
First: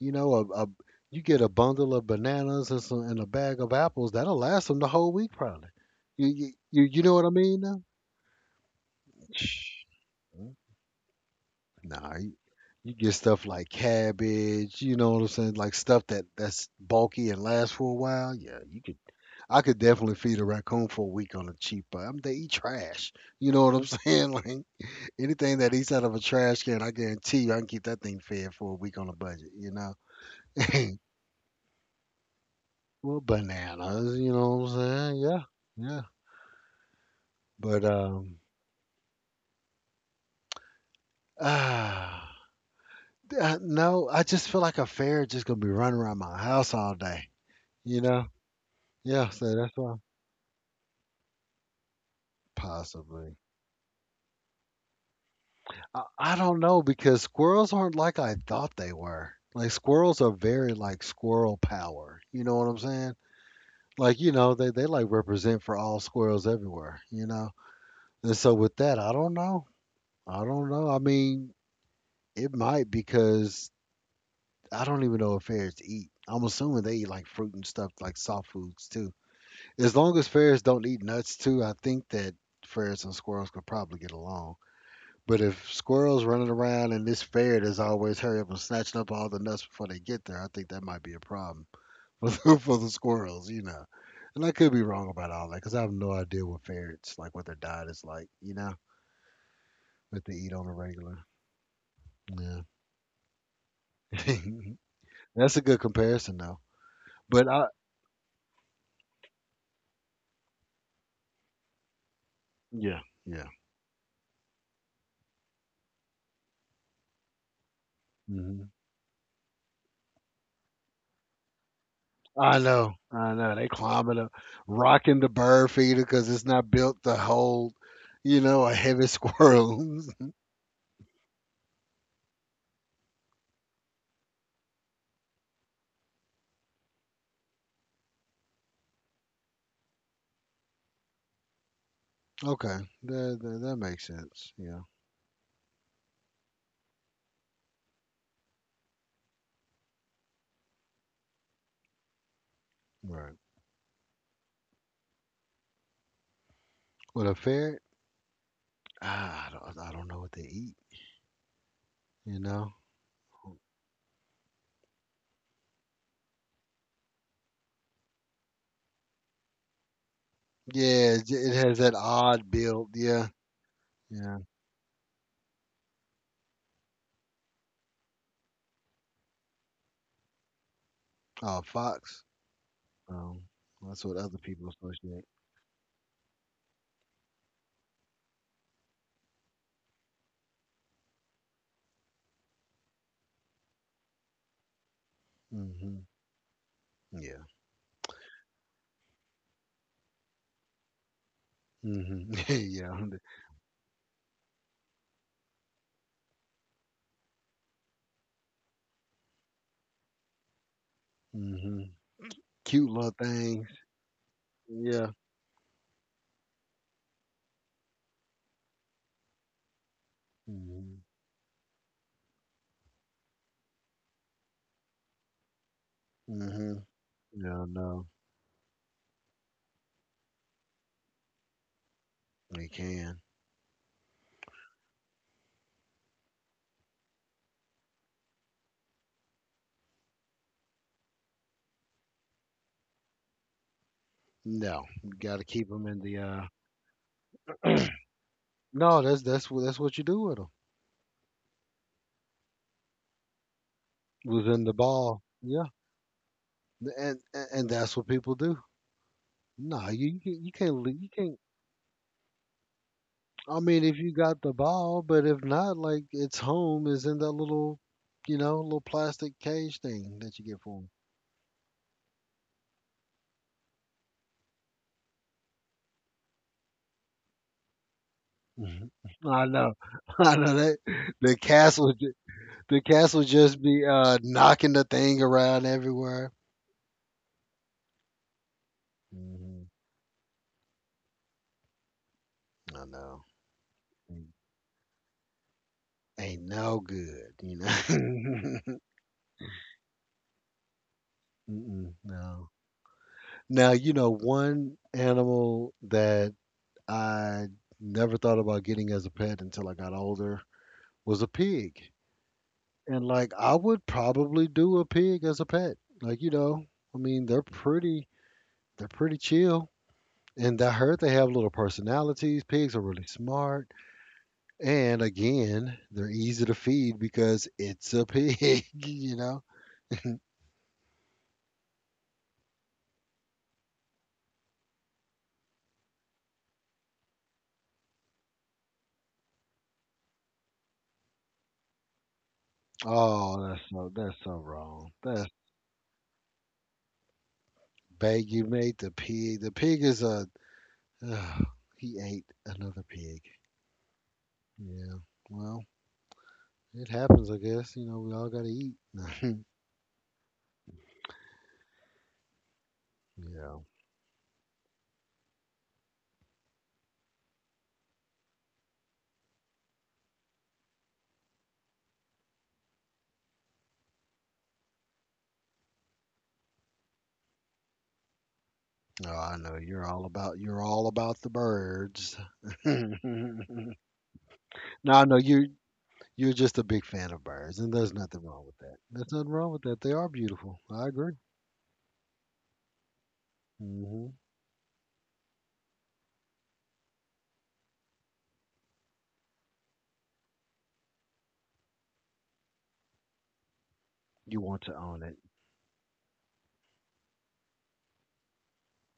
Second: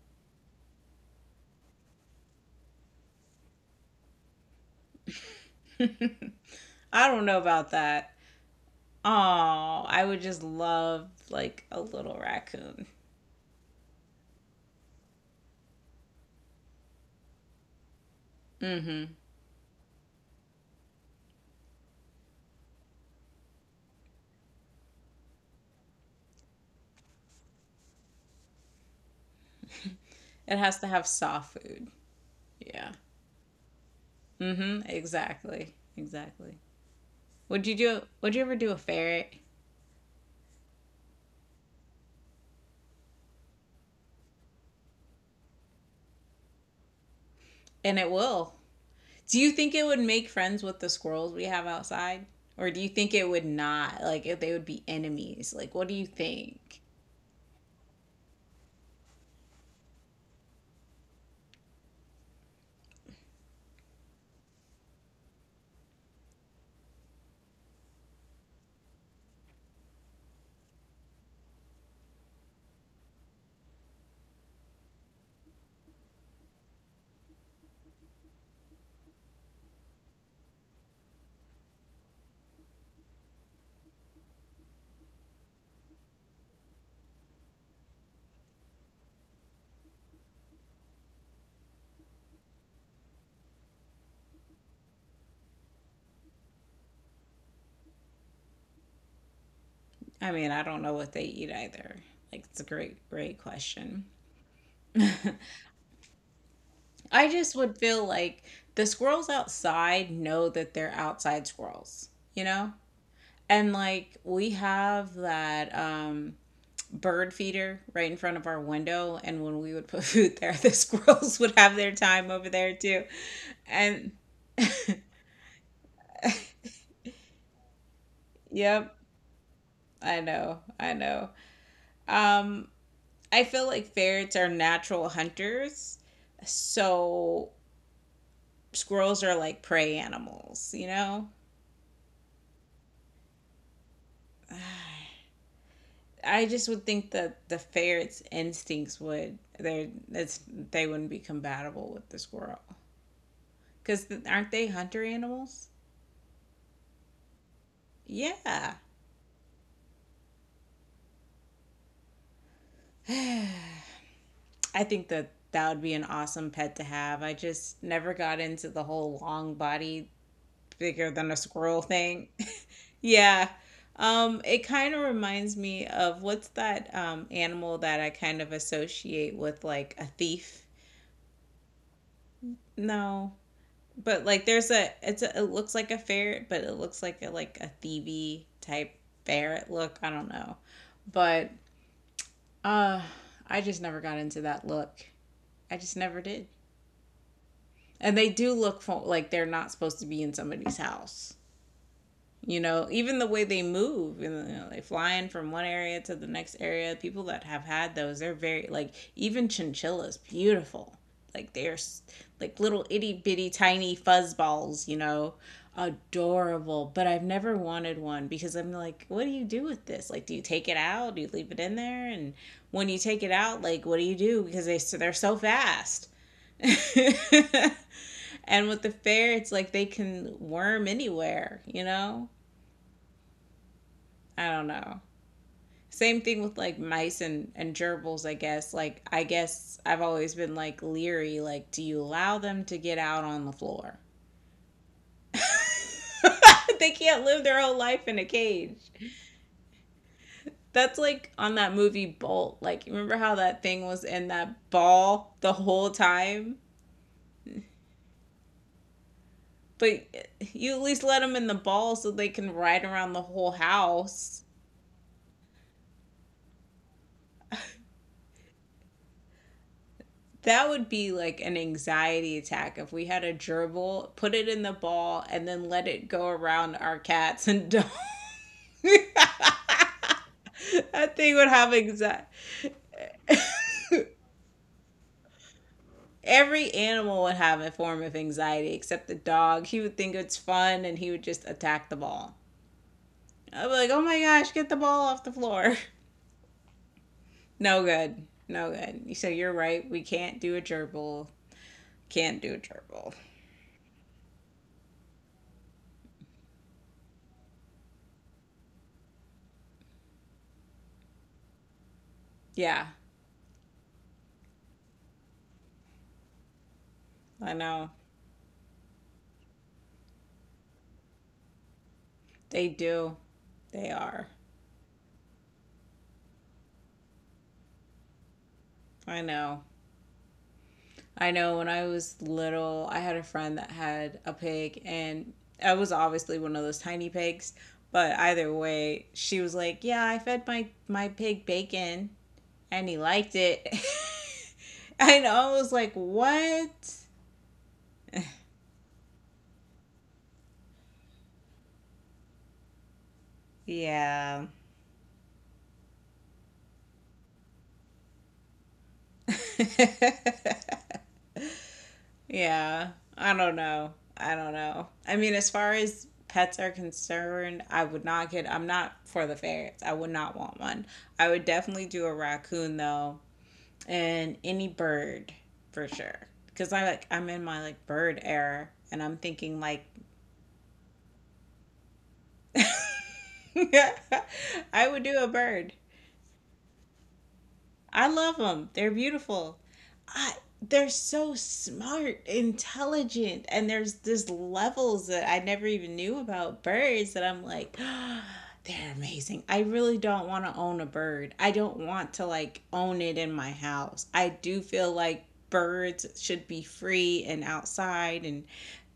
Speaker 1: you know, a you get a bundle of bananas and some and a bag of apples that'll last them the whole week probably.
Speaker 2: I
Speaker 1: You know
Speaker 2: don't
Speaker 1: what I
Speaker 2: know
Speaker 1: mean?
Speaker 2: about
Speaker 1: Now?
Speaker 2: that.
Speaker 1: Shh.
Speaker 2: Oh, I would just love like a
Speaker 1: Nah,
Speaker 2: little
Speaker 1: you,
Speaker 2: raccoon.
Speaker 1: you get stuff like cabbage. You know what I'm saying? Like stuff that that's bulky and lasts for a while. Yeah, you could.
Speaker 2: Mm-hmm.
Speaker 1: I could definitely feed a raccoon for a week on a cheap. But I'm they eat trash. You know what I'm saying? Like anything that eats out of a trash can, I guarantee you, I can keep that thing fed for a week on a budget. You know.
Speaker 2: It has to have soft food. Yeah.
Speaker 1: Well, bananas, you know what I'm
Speaker 2: Mm-hmm.
Speaker 1: saying? Yeah,
Speaker 2: Exactly.
Speaker 1: yeah.
Speaker 2: Exactly. Would you
Speaker 1: But
Speaker 2: do would you ever do a ferret?
Speaker 1: ah, no, I just feel like a fairy just gonna be running around my house all day.
Speaker 2: And
Speaker 1: You
Speaker 2: it
Speaker 1: know?
Speaker 2: will.
Speaker 1: Yeah.
Speaker 2: Do you
Speaker 1: So that's
Speaker 2: think it
Speaker 1: why
Speaker 2: would make friends with the squirrels we have outside? Or do you think it
Speaker 1: possibly.
Speaker 2: would not? Like if they would be enemies? Like what do you
Speaker 1: I don't
Speaker 2: think?
Speaker 1: know because squirrels aren't like I thought they were. Like squirrels are very like squirrel power. You know what I'm saying? Like you know they like represent for all squirrels everywhere. You know. And so with that, I don't know. I don't know. I mean, it might because I don't even know what fairs eat. I'm assuming they eat like fruit and stuff, like soft foods too. As long as fairs don't eat nuts too, I think that fairs and squirrels could probably get along. But if squirrels running around and this fair that's always hurry up and snatching up all the nuts before they get there, I think that might be a problem for the squirrels, you know. And I could be wrong about all that because I have no idea what ferrets like, what their diet is like, you know, what
Speaker 2: I
Speaker 1: they
Speaker 2: mean,
Speaker 1: eat
Speaker 2: I
Speaker 1: on a
Speaker 2: don't know what
Speaker 1: regular.
Speaker 2: they eat either. Like, it's
Speaker 1: Yeah,
Speaker 2: a great question.
Speaker 1: that's a good comparison though.
Speaker 2: I
Speaker 1: But
Speaker 2: just
Speaker 1: I,
Speaker 2: would feel like the squirrels outside know that they're outside squirrels, you know?
Speaker 1: yeah, yeah.
Speaker 2: And like, we have that bird feeder right in front of our
Speaker 1: Hmm.
Speaker 2: window. And when we would put food there, the squirrels would have their time over
Speaker 1: I
Speaker 2: there
Speaker 1: know,
Speaker 2: too.
Speaker 1: I know. They
Speaker 2: And
Speaker 1: climbing up, rocking the bird feeder because it's not built to hold, you know, a
Speaker 2: yep,
Speaker 1: heavy squirrel.
Speaker 2: I know. Um, I feel like ferrets are natural hunters. So squirrels are like prey animals, you know?
Speaker 1: Okay, that, that that makes sense. Yeah,
Speaker 2: I just would think that they wouldn't be compatible with the squirrel
Speaker 1: right.
Speaker 2: because aren't they hunter animals?
Speaker 1: With a ferret,
Speaker 2: Yeah,
Speaker 1: ah, I don't know what they eat. You know?
Speaker 2: I think that would be an awesome pet to have. I just never got into the whole long body bigger
Speaker 1: Yeah,
Speaker 2: than a
Speaker 1: it has
Speaker 2: squirrel
Speaker 1: that
Speaker 2: thing.
Speaker 1: odd build. Yeah,
Speaker 2: yeah.
Speaker 1: yeah.
Speaker 2: It kind of reminds me of what's that animal that I kind of associate with like a thief?
Speaker 1: Oh, fox.
Speaker 2: No,
Speaker 1: Um, that's what
Speaker 2: but
Speaker 1: other
Speaker 2: like,
Speaker 1: people
Speaker 2: there's
Speaker 1: associate.
Speaker 2: it looks like a ferret, but it looks like a thievy type ferret look. I don't know, but uh, I just never got into that look. I just
Speaker 1: Hmm.
Speaker 2: never did.
Speaker 1: Yeah.
Speaker 2: And they do look like they're not supposed to be in somebody's house.
Speaker 1: Hmm.
Speaker 2: You know,
Speaker 1: Yeah.
Speaker 2: even the way they move, you know, they fly in from one area to the next area. People that have had those, they're very like, even chinchillas, beautiful, like they're
Speaker 1: Hmm.
Speaker 2: like little
Speaker 1: Cute little
Speaker 2: itty bitty
Speaker 1: things.
Speaker 2: tiny fuzz balls, you
Speaker 1: Yeah.
Speaker 2: know, adorable. But I've never wanted one because I'm like, what do you do with this? Like, do you take it
Speaker 1: Hmm.
Speaker 2: out, do you leave it in there? And when you take it out, like what do you do? Because they so they're so fast.
Speaker 1: Hmm. Yeah. No.
Speaker 2: And with the fair, it's like they can worm anywhere, you know.
Speaker 1: They can.
Speaker 2: I don't know. Same thing with like mice and gerbils, I guess. Like, I guess I've always been like leery. Like, do you allow them to get out on the floor?
Speaker 1: No, you got to keep them in the.
Speaker 2: They can't live their whole
Speaker 1: Uh,
Speaker 2: life in a cage.
Speaker 1: no, that's what you do with them.
Speaker 2: That's like on that movie Bolt. Like, remember how that thing was in
Speaker 1: Was in the
Speaker 2: that
Speaker 1: ball.
Speaker 2: ball the
Speaker 1: Yeah,
Speaker 2: whole time?
Speaker 1: and and that's what people do. Nah,
Speaker 2: But
Speaker 1: you can't
Speaker 2: you at least
Speaker 1: you
Speaker 2: let them
Speaker 1: can't.
Speaker 2: in the ball so they can ride around the whole
Speaker 1: I mean, if you got
Speaker 2: house.
Speaker 1: the ball, but if not, like its home is in that little, you know, little plastic cage thing that you get
Speaker 2: That
Speaker 1: for
Speaker 2: would be like an anxiety attack if we had a gerbil, put it in the ball, and then let it go around our cats and dogs.
Speaker 1: them. I know, I know that
Speaker 2: That thing
Speaker 1: the
Speaker 2: would have
Speaker 1: castle, ju-
Speaker 2: anxiety.
Speaker 1: the castle just be knocking the thing around everywhere.
Speaker 2: Every animal would have a form of anxiety except the
Speaker 1: Hmm.
Speaker 2: dog. He would think it's fun and he would just attack the ball.
Speaker 1: I know.
Speaker 2: I'd be like, oh my gosh, get the ball off the floor.
Speaker 1: Ain't no good, you
Speaker 2: No good.
Speaker 1: know?
Speaker 2: No good. So you're right. We can't do a gerbil.
Speaker 1: Mm-mm,
Speaker 2: Can't
Speaker 1: no.
Speaker 2: do a gerbil.
Speaker 1: Now, you know, one animal that I never thought about getting as a pet until I got older was a pig.
Speaker 2: Yeah,
Speaker 1: And like I would probably do a pig as a pet. Like, you know, I mean,
Speaker 2: I know.
Speaker 1: they're pretty chill. And I heard they have little personalities.
Speaker 2: They
Speaker 1: Pigs are really
Speaker 2: do.
Speaker 1: smart.
Speaker 2: They are.
Speaker 1: And again, they're easy to feed because it's a pig, you
Speaker 2: I
Speaker 1: know.
Speaker 2: know. I know when I was little, I had a friend that had a pig, and I was obviously one of those tiny pigs. But either way, she was like, "Yeah, I fed my pig bacon, and he liked
Speaker 1: Oh,
Speaker 2: it."
Speaker 1: that's so wrong.
Speaker 2: And
Speaker 1: That's
Speaker 2: I was like, "What?"
Speaker 1: Bag, you made the pig. The pig is a. Uh, he ate another pig.
Speaker 2: Yeah.
Speaker 1: Yeah. Well, it happens, I guess. You know, we all gotta eat. Yeah.
Speaker 2: Yeah. I don't know. I mean, as far as pets are concerned, I'm not for the ferrets. I would not want one. I would definitely do a raccoon though, and any bird for sure. Because I like, I'm in my like bird era, and
Speaker 1: Oh,
Speaker 2: I'm
Speaker 1: I know.
Speaker 2: thinking like,
Speaker 1: You're all about the birds. No,
Speaker 2: I
Speaker 1: I
Speaker 2: would
Speaker 1: know
Speaker 2: do a bird.
Speaker 1: You're just a big fan of birds, and there's
Speaker 2: I
Speaker 1: nothing
Speaker 2: love
Speaker 1: wrong with
Speaker 2: them.
Speaker 1: that.
Speaker 2: They're
Speaker 1: There's nothing wrong
Speaker 2: beautiful.
Speaker 1: with that. They are
Speaker 2: I
Speaker 1: beautiful. I
Speaker 2: they're
Speaker 1: agree.
Speaker 2: so smart, intelligent, and there's
Speaker 1: Hmm.
Speaker 2: this levels that I never even knew about birds that I'm like, oh, they're amazing. I really don't want to own a bird. I don't want to like own it in my house. I
Speaker 1: You
Speaker 2: do
Speaker 1: want to
Speaker 2: feel
Speaker 1: own it.
Speaker 2: like birds should be free and outside and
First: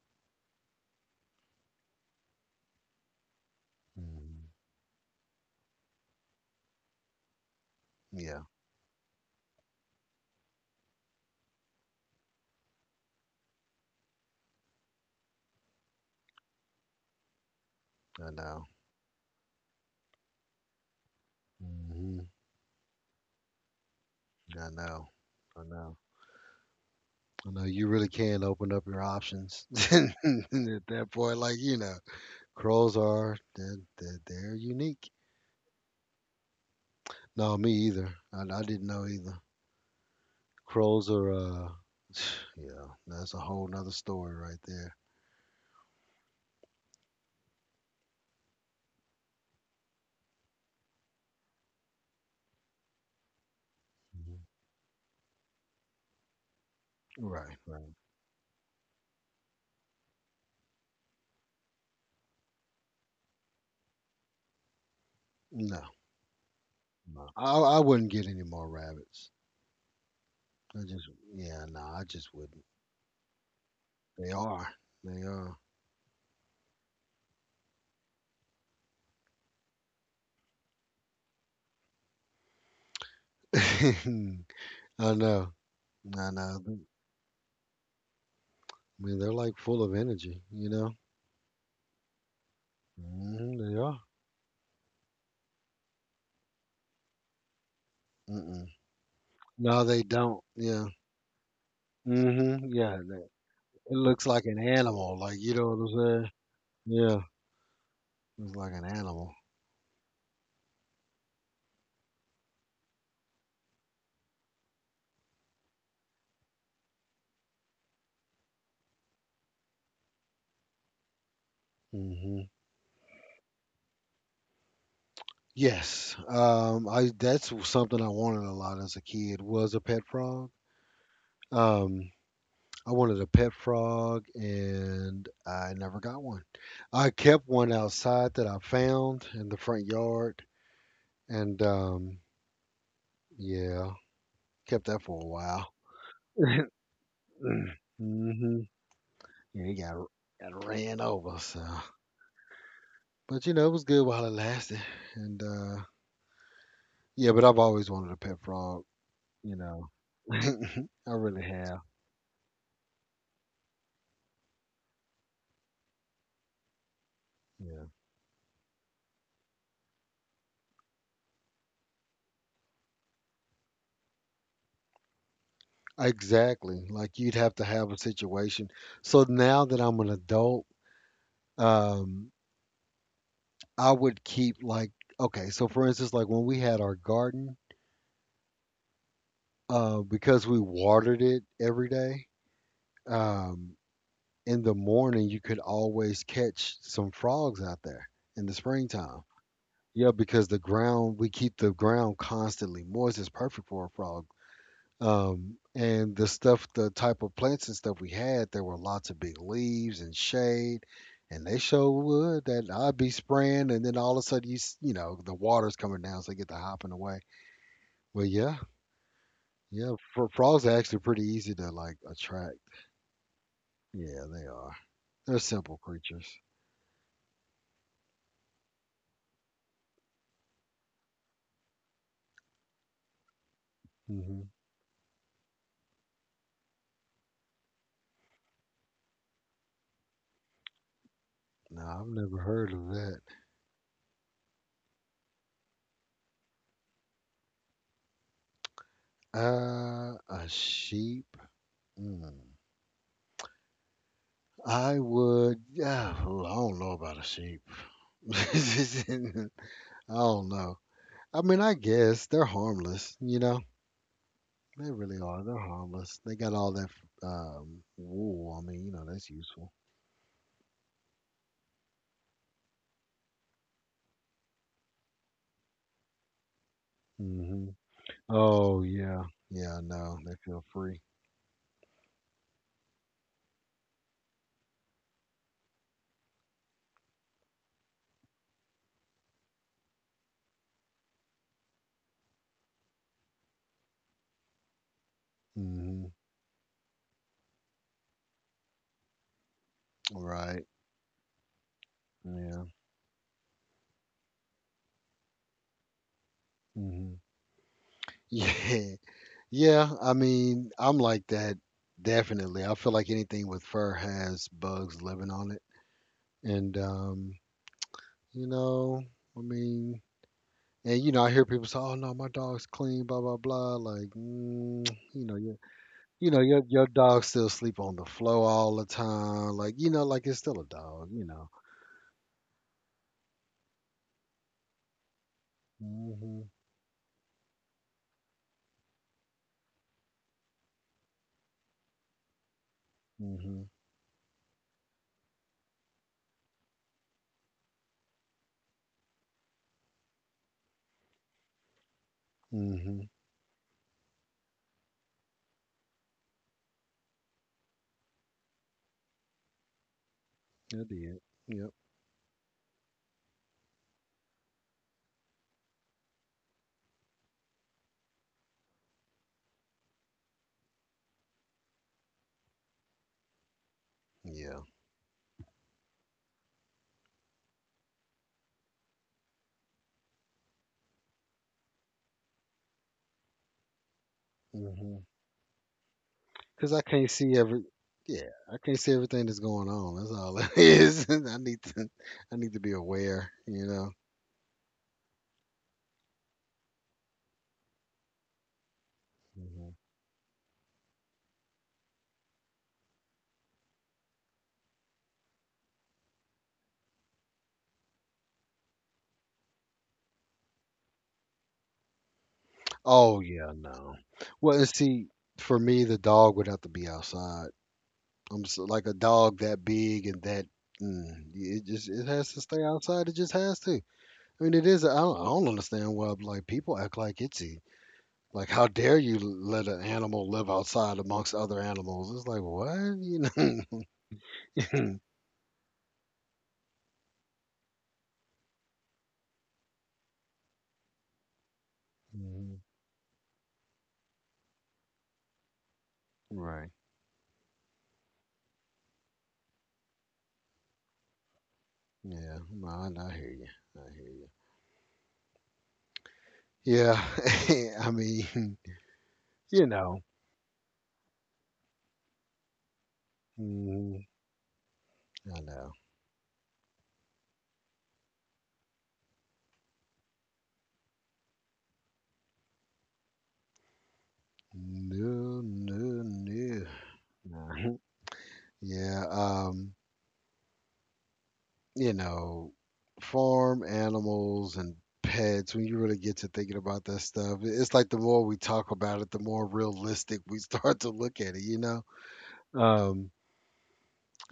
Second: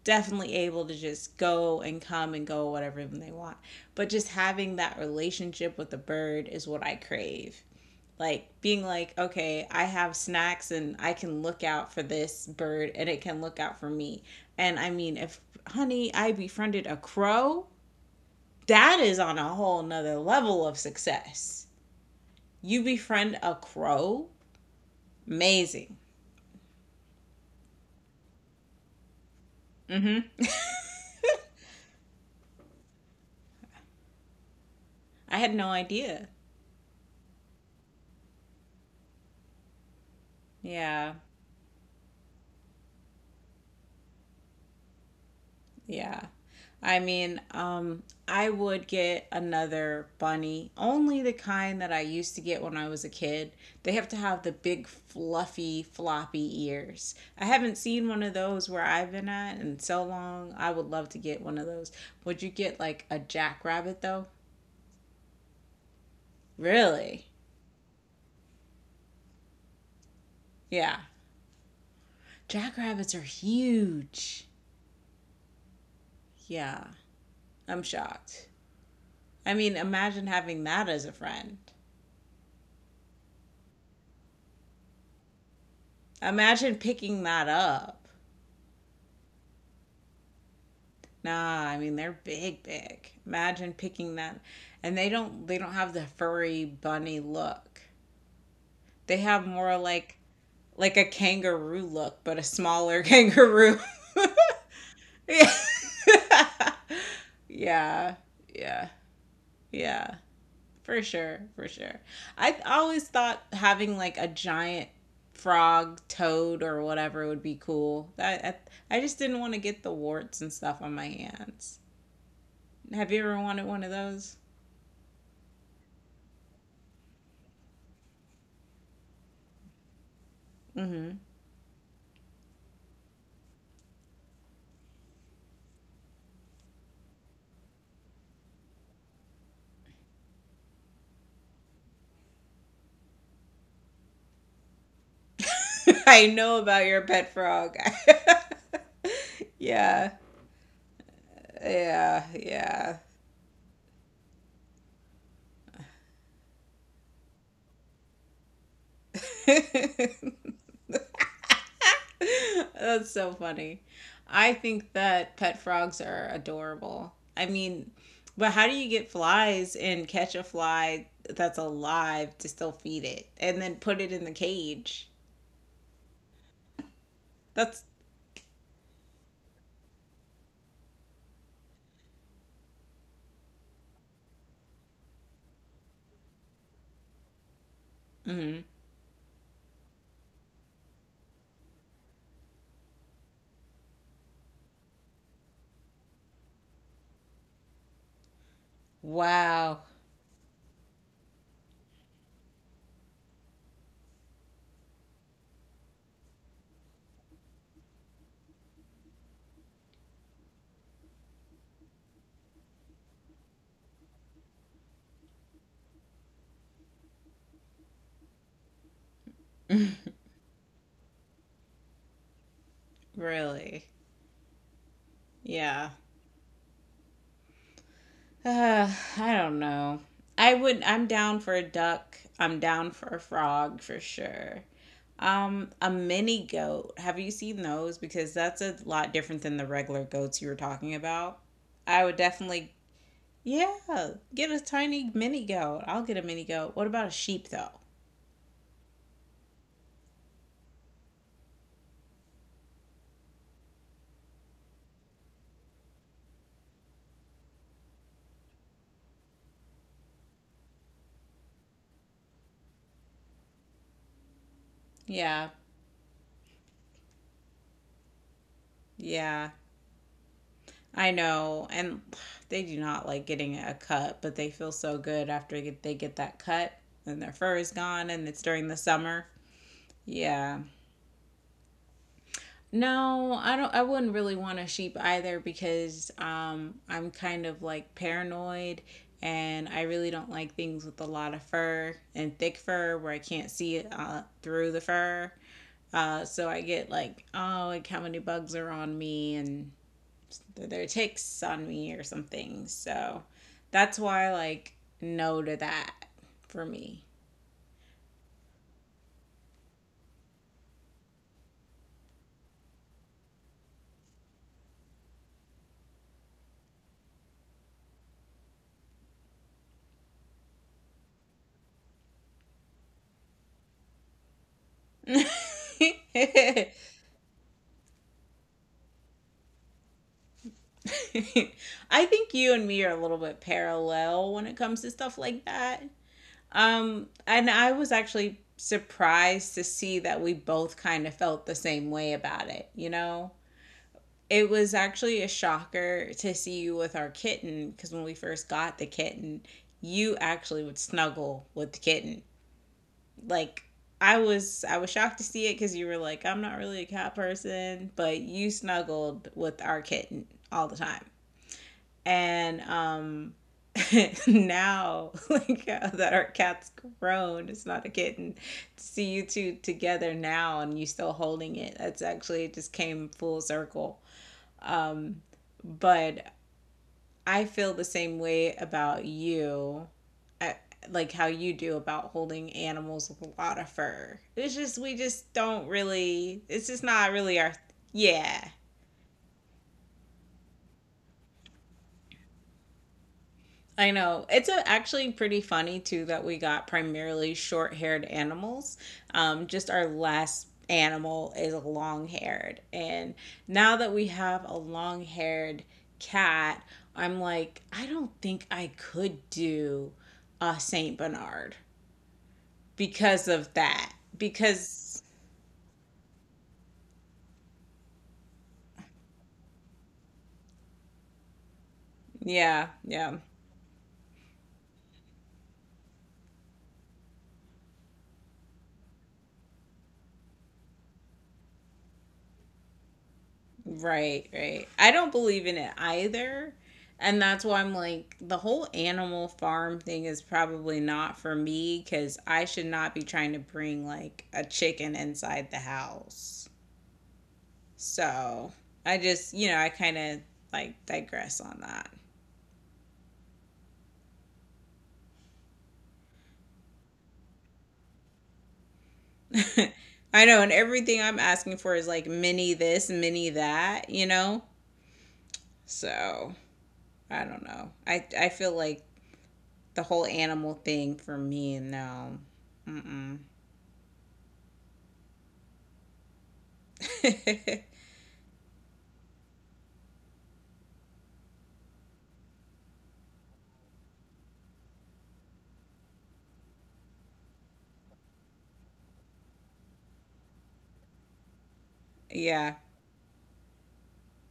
Speaker 2: definitely able to just go and come and go whatever they want. But just
Speaker 1: Hmm.
Speaker 2: having that relationship with the bird is what I crave,
Speaker 1: Yeah.
Speaker 2: like being like, okay, I have snacks and I can look out for this bird and it can look out for me. And I mean, if, honey, I befriended a crow,
Speaker 1: I know.
Speaker 2: that is on a whole nother level of success.
Speaker 1: Hmm.
Speaker 2: You befriend a crow,
Speaker 1: I know. I know.
Speaker 2: amazing.
Speaker 1: I know you really can open up your options at
Speaker 2: Mm-hmm.
Speaker 1: that point. Like you know, crows are they're unique.
Speaker 2: I had no idea.
Speaker 1: No, me either. I didn't know either. Crows
Speaker 2: Yeah.
Speaker 1: are, yeah, that's a whole nother story right there.
Speaker 2: Yeah. I mean, um, I would get another bunny, only the kind that I used to get when I was a kid. They have to
Speaker 1: Mhm.
Speaker 2: have the big, fluffy, floppy ears. I
Speaker 1: Right,
Speaker 2: haven't
Speaker 1: right.
Speaker 2: seen one of those where I've been at in so long. I would love to get one of those. Would you get like a jackrabbit though?
Speaker 1: No,
Speaker 2: Really?
Speaker 1: no, I wouldn't get any more rabbits. I
Speaker 2: Yeah.
Speaker 1: just, yeah, no, I just wouldn't.
Speaker 2: Jackrabbits are
Speaker 1: They
Speaker 2: huge.
Speaker 1: are, they are.
Speaker 2: Yeah. I'm shocked. I mean, imagine having that as a friend.
Speaker 1: I know, I know. I
Speaker 2: Imagine picking that up.
Speaker 1: mean, they're like full of energy, you know.
Speaker 2: Nah, I mean they're big, big.
Speaker 1: Mm.
Speaker 2: Imagine
Speaker 1: They are.
Speaker 2: picking that, and they don't have the furry bunny look. They have more
Speaker 1: No, they
Speaker 2: like
Speaker 1: don't. Yeah.
Speaker 2: like a kangaroo look, but a
Speaker 1: Hmm.
Speaker 2: smaller kangaroo.
Speaker 1: It looks like an animal. Like,
Speaker 2: yeah,
Speaker 1: you know what I'm saying? Yeah.
Speaker 2: yeah,
Speaker 1: It's like an
Speaker 2: yeah,
Speaker 1: animal.
Speaker 2: yeah, for sure, for sure. I always thought having like a giant frog, toad, or whatever would be cool. That I just didn't want to get the warts and stuff on my hands.
Speaker 1: Hmm.
Speaker 2: Have you ever wanted one of those?
Speaker 1: Yes. I that's something I wanted a lot as a kid was a pet frog.
Speaker 2: Mm-hmm.
Speaker 1: Um, I wanted a pet frog and I never got one. I kept one outside that I found in the front yard and yeah, kept that for a while.
Speaker 2: I know about your pet frog.
Speaker 1: Hmm. Yeah, he got
Speaker 2: Yeah,
Speaker 1: got ran over, so.
Speaker 2: yeah, yeah.
Speaker 1: But you know, it was good while it lasted. And yeah, but I've always wanted a pet frog, you know. I really have.
Speaker 2: That's so funny. I think that pet frogs are adorable. I
Speaker 1: Yeah.
Speaker 2: mean, but how do you get flies and catch a fly that's alive to still feed it and then put it in the cage?
Speaker 1: Exactly. Like you'd have to
Speaker 2: That's
Speaker 1: have a situation. So now that I'm an adult, um, I would keep like okay, so for instance, like when we had our garden,
Speaker 2: mhm.
Speaker 1: because we watered it every day, um, in the morning you could always catch some frogs out there in the springtime.
Speaker 2: Wow,
Speaker 1: Yeah, because the ground, we keep the ground constantly moist. It's perfect for a frog. And the stuff, the type of plants and stuff we had, there were lots of big leaves and shade, and they show wood that I'd be spraying, and then all of a sudden you, you know, the water's coming down, so they get to hopping away. Well, yeah, yeah, frogs are actually pretty easy to like attract.
Speaker 2: really.
Speaker 1: Yeah, they are. They're simple
Speaker 2: Yeah.
Speaker 1: creatures.
Speaker 2: Uh, I don't know. I would. I'm down for a duck. I'm down for a frog for
Speaker 1: Hmm.
Speaker 2: sure. A mini goat. Have you seen those? Because that's a lot different than the regular goats you were talking about.
Speaker 1: No,
Speaker 2: I
Speaker 1: I've
Speaker 2: would
Speaker 1: never heard
Speaker 2: definitely,
Speaker 1: of that.
Speaker 2: yeah, get a tiny mini goat. I'll get a mini goat. What about a sheep though?
Speaker 1: A sheep. Mm. I would, yeah, I don't know about a sheep. I don't know. I mean, I guess they're harmless, you know. They really are.
Speaker 2: Yeah,
Speaker 1: They're harmless. They got all that wool. I mean, that's
Speaker 2: yeah,
Speaker 1: useful.
Speaker 2: I know. And they do not like getting a cut, but they feel so good after they get that cut and their fur
Speaker 1: Hmm.
Speaker 2: is gone and it's during the
Speaker 1: Oh yeah,
Speaker 2: summer.
Speaker 1: yeah. No, they feel
Speaker 2: Yeah.
Speaker 1: free.
Speaker 2: No, I wouldn't really want a sheep either because I'm kind of like paranoid and I really don't like things with a lot of fur and thick fur where I can't see it through the fur.
Speaker 1: Hmm.
Speaker 2: Uh, so I get like, oh, like how many bugs are on me, and
Speaker 1: Right.
Speaker 2: there are ticks on me or
Speaker 1: Yeah.
Speaker 2: something. So that's why like no to that for me.
Speaker 1: Hmm. Yeah. Yeah. I mean, I'm like that. Definitely. I feel like anything with fur has bugs living on it, and you know, I mean, and I hear people say, "Oh no, my dog's clean," blah blah blah. Like, you know, your dog still sleep on the floor all the time. Like, like it's still a dog. You know.
Speaker 2: I think you and me are a little bit parallel when it comes to stuff like that.
Speaker 1: Mhm.
Speaker 2: And I was actually surprised to see that we both kind of felt the same way about it, you know?
Speaker 1: Mhm.
Speaker 2: It was actually a shocker to see you with our kitten because when we first got the kitten, you actually would snuggle with the kitten.
Speaker 1: Mhm.
Speaker 2: Like I was shocked to see it cuz you were like, I'm not really a cat person, but you snuggled with our kitten all the
Speaker 1: I
Speaker 2: time.
Speaker 1: did. Yep.
Speaker 2: And um, now like that our cat's grown, it's not a kitten, to see you two together now and you still holding it, that's actually, it just came full circle.
Speaker 1: Yeah.
Speaker 2: But I feel the same way about you. I, like how you do about holding animals with a lot of fur, it's just, we
Speaker 1: Mhm.
Speaker 2: just don't really, it's
Speaker 1: Cause I
Speaker 2: just
Speaker 1: can't
Speaker 2: not
Speaker 1: see
Speaker 2: really our,
Speaker 1: every. Yeah,
Speaker 2: yeah.
Speaker 1: I can't see everything that's going on. That's all it is. I need to. I need to be aware. You
Speaker 2: I
Speaker 1: know.
Speaker 2: know. It's a, actually pretty funny too that we got primarily short-haired animals. Just
Speaker 1: Mm-hmm.
Speaker 2: our last animal is long-haired, and now that we have a long-haired cat, I'm like, I don't think I could do a Saint Bernard
Speaker 1: Oh
Speaker 2: because
Speaker 1: yeah,
Speaker 2: of that.
Speaker 1: no. Well, and
Speaker 2: Because
Speaker 1: see, for me, the dog would have to be outside. I'm so, like a dog that big and that. Mm, it just it has to stay
Speaker 2: yeah,
Speaker 1: outside. It
Speaker 2: yeah.
Speaker 1: just has to. I mean, it is. I don't understand why like people act like it's like how dare you let an animal live outside amongst other animals? It's like what you
Speaker 2: Right, right. I
Speaker 1: know.
Speaker 2: don't believe in it either. And that's why I'm like, the whole animal farm thing is probably not for me because I
Speaker 1: Mhm.
Speaker 2: should not be trying to bring like a chicken inside the house.
Speaker 1: Right.
Speaker 2: So I just, you know, I like digress on
Speaker 1: Yeah. No, I hear you. I hear you. Yeah. I mean, you
Speaker 2: that.
Speaker 1: know.
Speaker 2: I know, and everything I'm asking for is like mini this, mini that,
Speaker 1: Mhm.
Speaker 2: you know?
Speaker 1: I know.
Speaker 2: So I don't know. I feel like the whole animal thing for me, no. Mm-mm.
Speaker 1: No, no, no. Mhm. Yeah, you know, farm animals and pets, when you really get to thinking about that stuff, it's like the more we talk about it, the more realistic we start to look at it, you know?
Speaker 2: Yeah.
Speaker 1: Um,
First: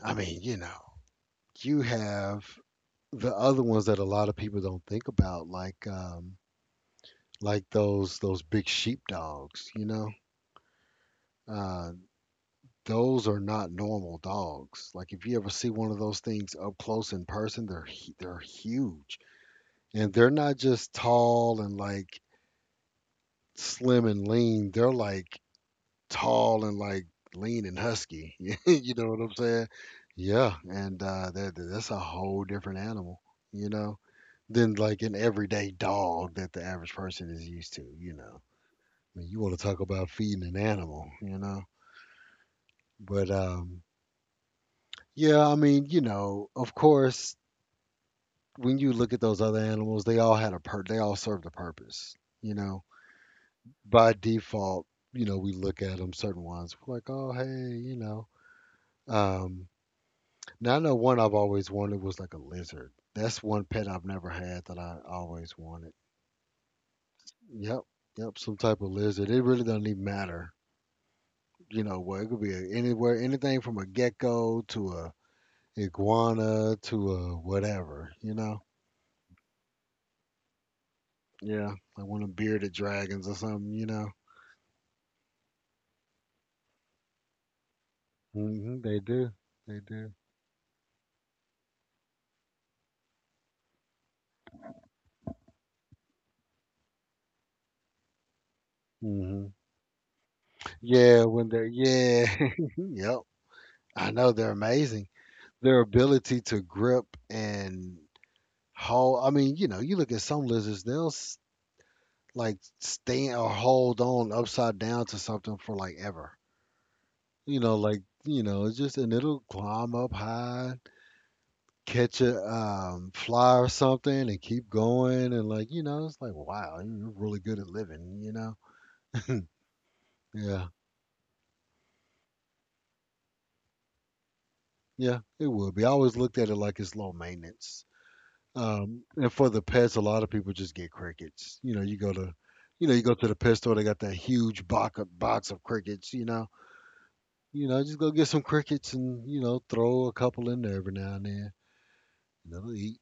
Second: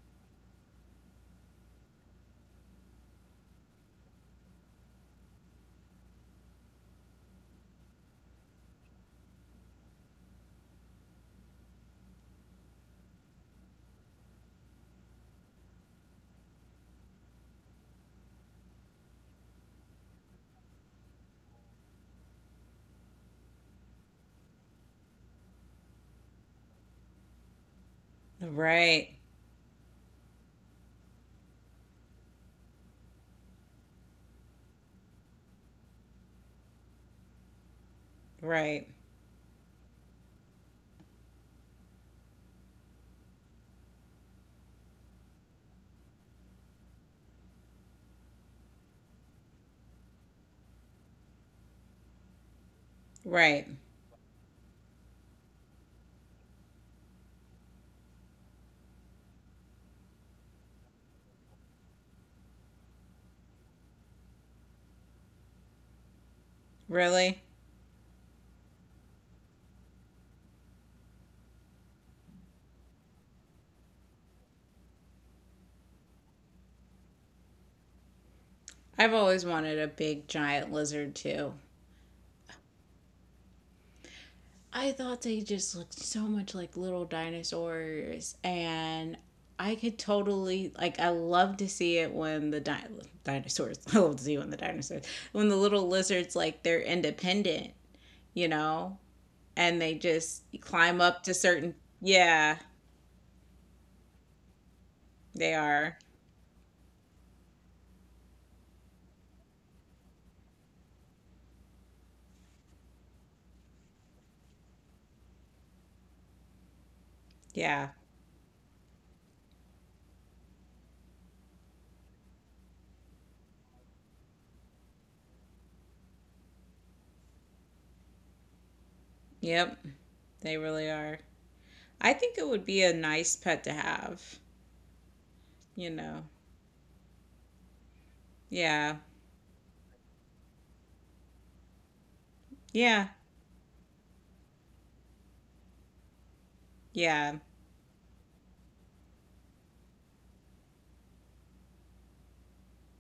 Speaker 1: I mean, you have the other ones that a lot of people don't think about, like those big sheep dogs, you know? Uh, Those are not normal dogs. Like if you ever see one of those things up close in person, they're they're huge. And they're not just tall and like slim and lean. They're like tall and like lean and husky. You know
Speaker 2: Right.
Speaker 1: what I'm saying? Yeah, and that's a whole different animal, you know, than like an everyday dog that the average person is used to.
Speaker 2: Right.
Speaker 1: I mean, you want to talk about feeding an animal. But yeah, I mean, of course, when you look at those other animals, they all had a they all served a purpose, you know.
Speaker 2: Right.
Speaker 1: By default, we look at them certain ones we're like, "Oh, hey, you know." Um, Now I know one I've always wanted was like a lizard. That's one pet I've never had that I always wanted.
Speaker 2: Really?
Speaker 1: Yep. Yep, some type of lizard. It really doesn't even matter. Well, it could be anywhere, anything from a gecko to a iguana to a whatever.
Speaker 2: I've always wanted a big giant lizard too.
Speaker 1: Yeah, like one of bearded dragons or something.
Speaker 2: I thought they just looked so much like little dinosaurs
Speaker 1: Hmm. They
Speaker 2: and
Speaker 1: do.
Speaker 2: I
Speaker 1: They
Speaker 2: could
Speaker 1: do.
Speaker 2: totally like, I love to see it when dinosaurs I love to see when the dinosaurs, when the little lizards, like they're independent, you know,
Speaker 1: Hmm.
Speaker 2: and they just climb up
Speaker 1: Yeah,
Speaker 2: to
Speaker 1: when they're
Speaker 2: certain,
Speaker 1: yeah.
Speaker 2: yeah,
Speaker 1: Yep. I know they're amazing.
Speaker 2: they
Speaker 1: Their
Speaker 2: are.
Speaker 1: ability to grip and hold, I mean, you look at some lizards, they'll like stand or hold on upside down to something for like ever.
Speaker 2: Yeah.
Speaker 1: Like, it's just and it'll climb up high catch a fly or something and keep going and like it's like wow you're really good at living.
Speaker 2: Yep. They
Speaker 1: Yeah,
Speaker 2: really are. I think it would be a nice pet to have,
Speaker 1: yeah, it would be I
Speaker 2: you
Speaker 1: always
Speaker 2: know.
Speaker 1: looked at it like it's low maintenance.
Speaker 2: Yeah.
Speaker 1: And for the pets a lot of people just get crickets. You
Speaker 2: Yeah.
Speaker 1: go to the pet store they got that huge box of crickets.
Speaker 2: Yeah.
Speaker 1: Just go get some crickets and throw a couple in there every now and then and they'll eat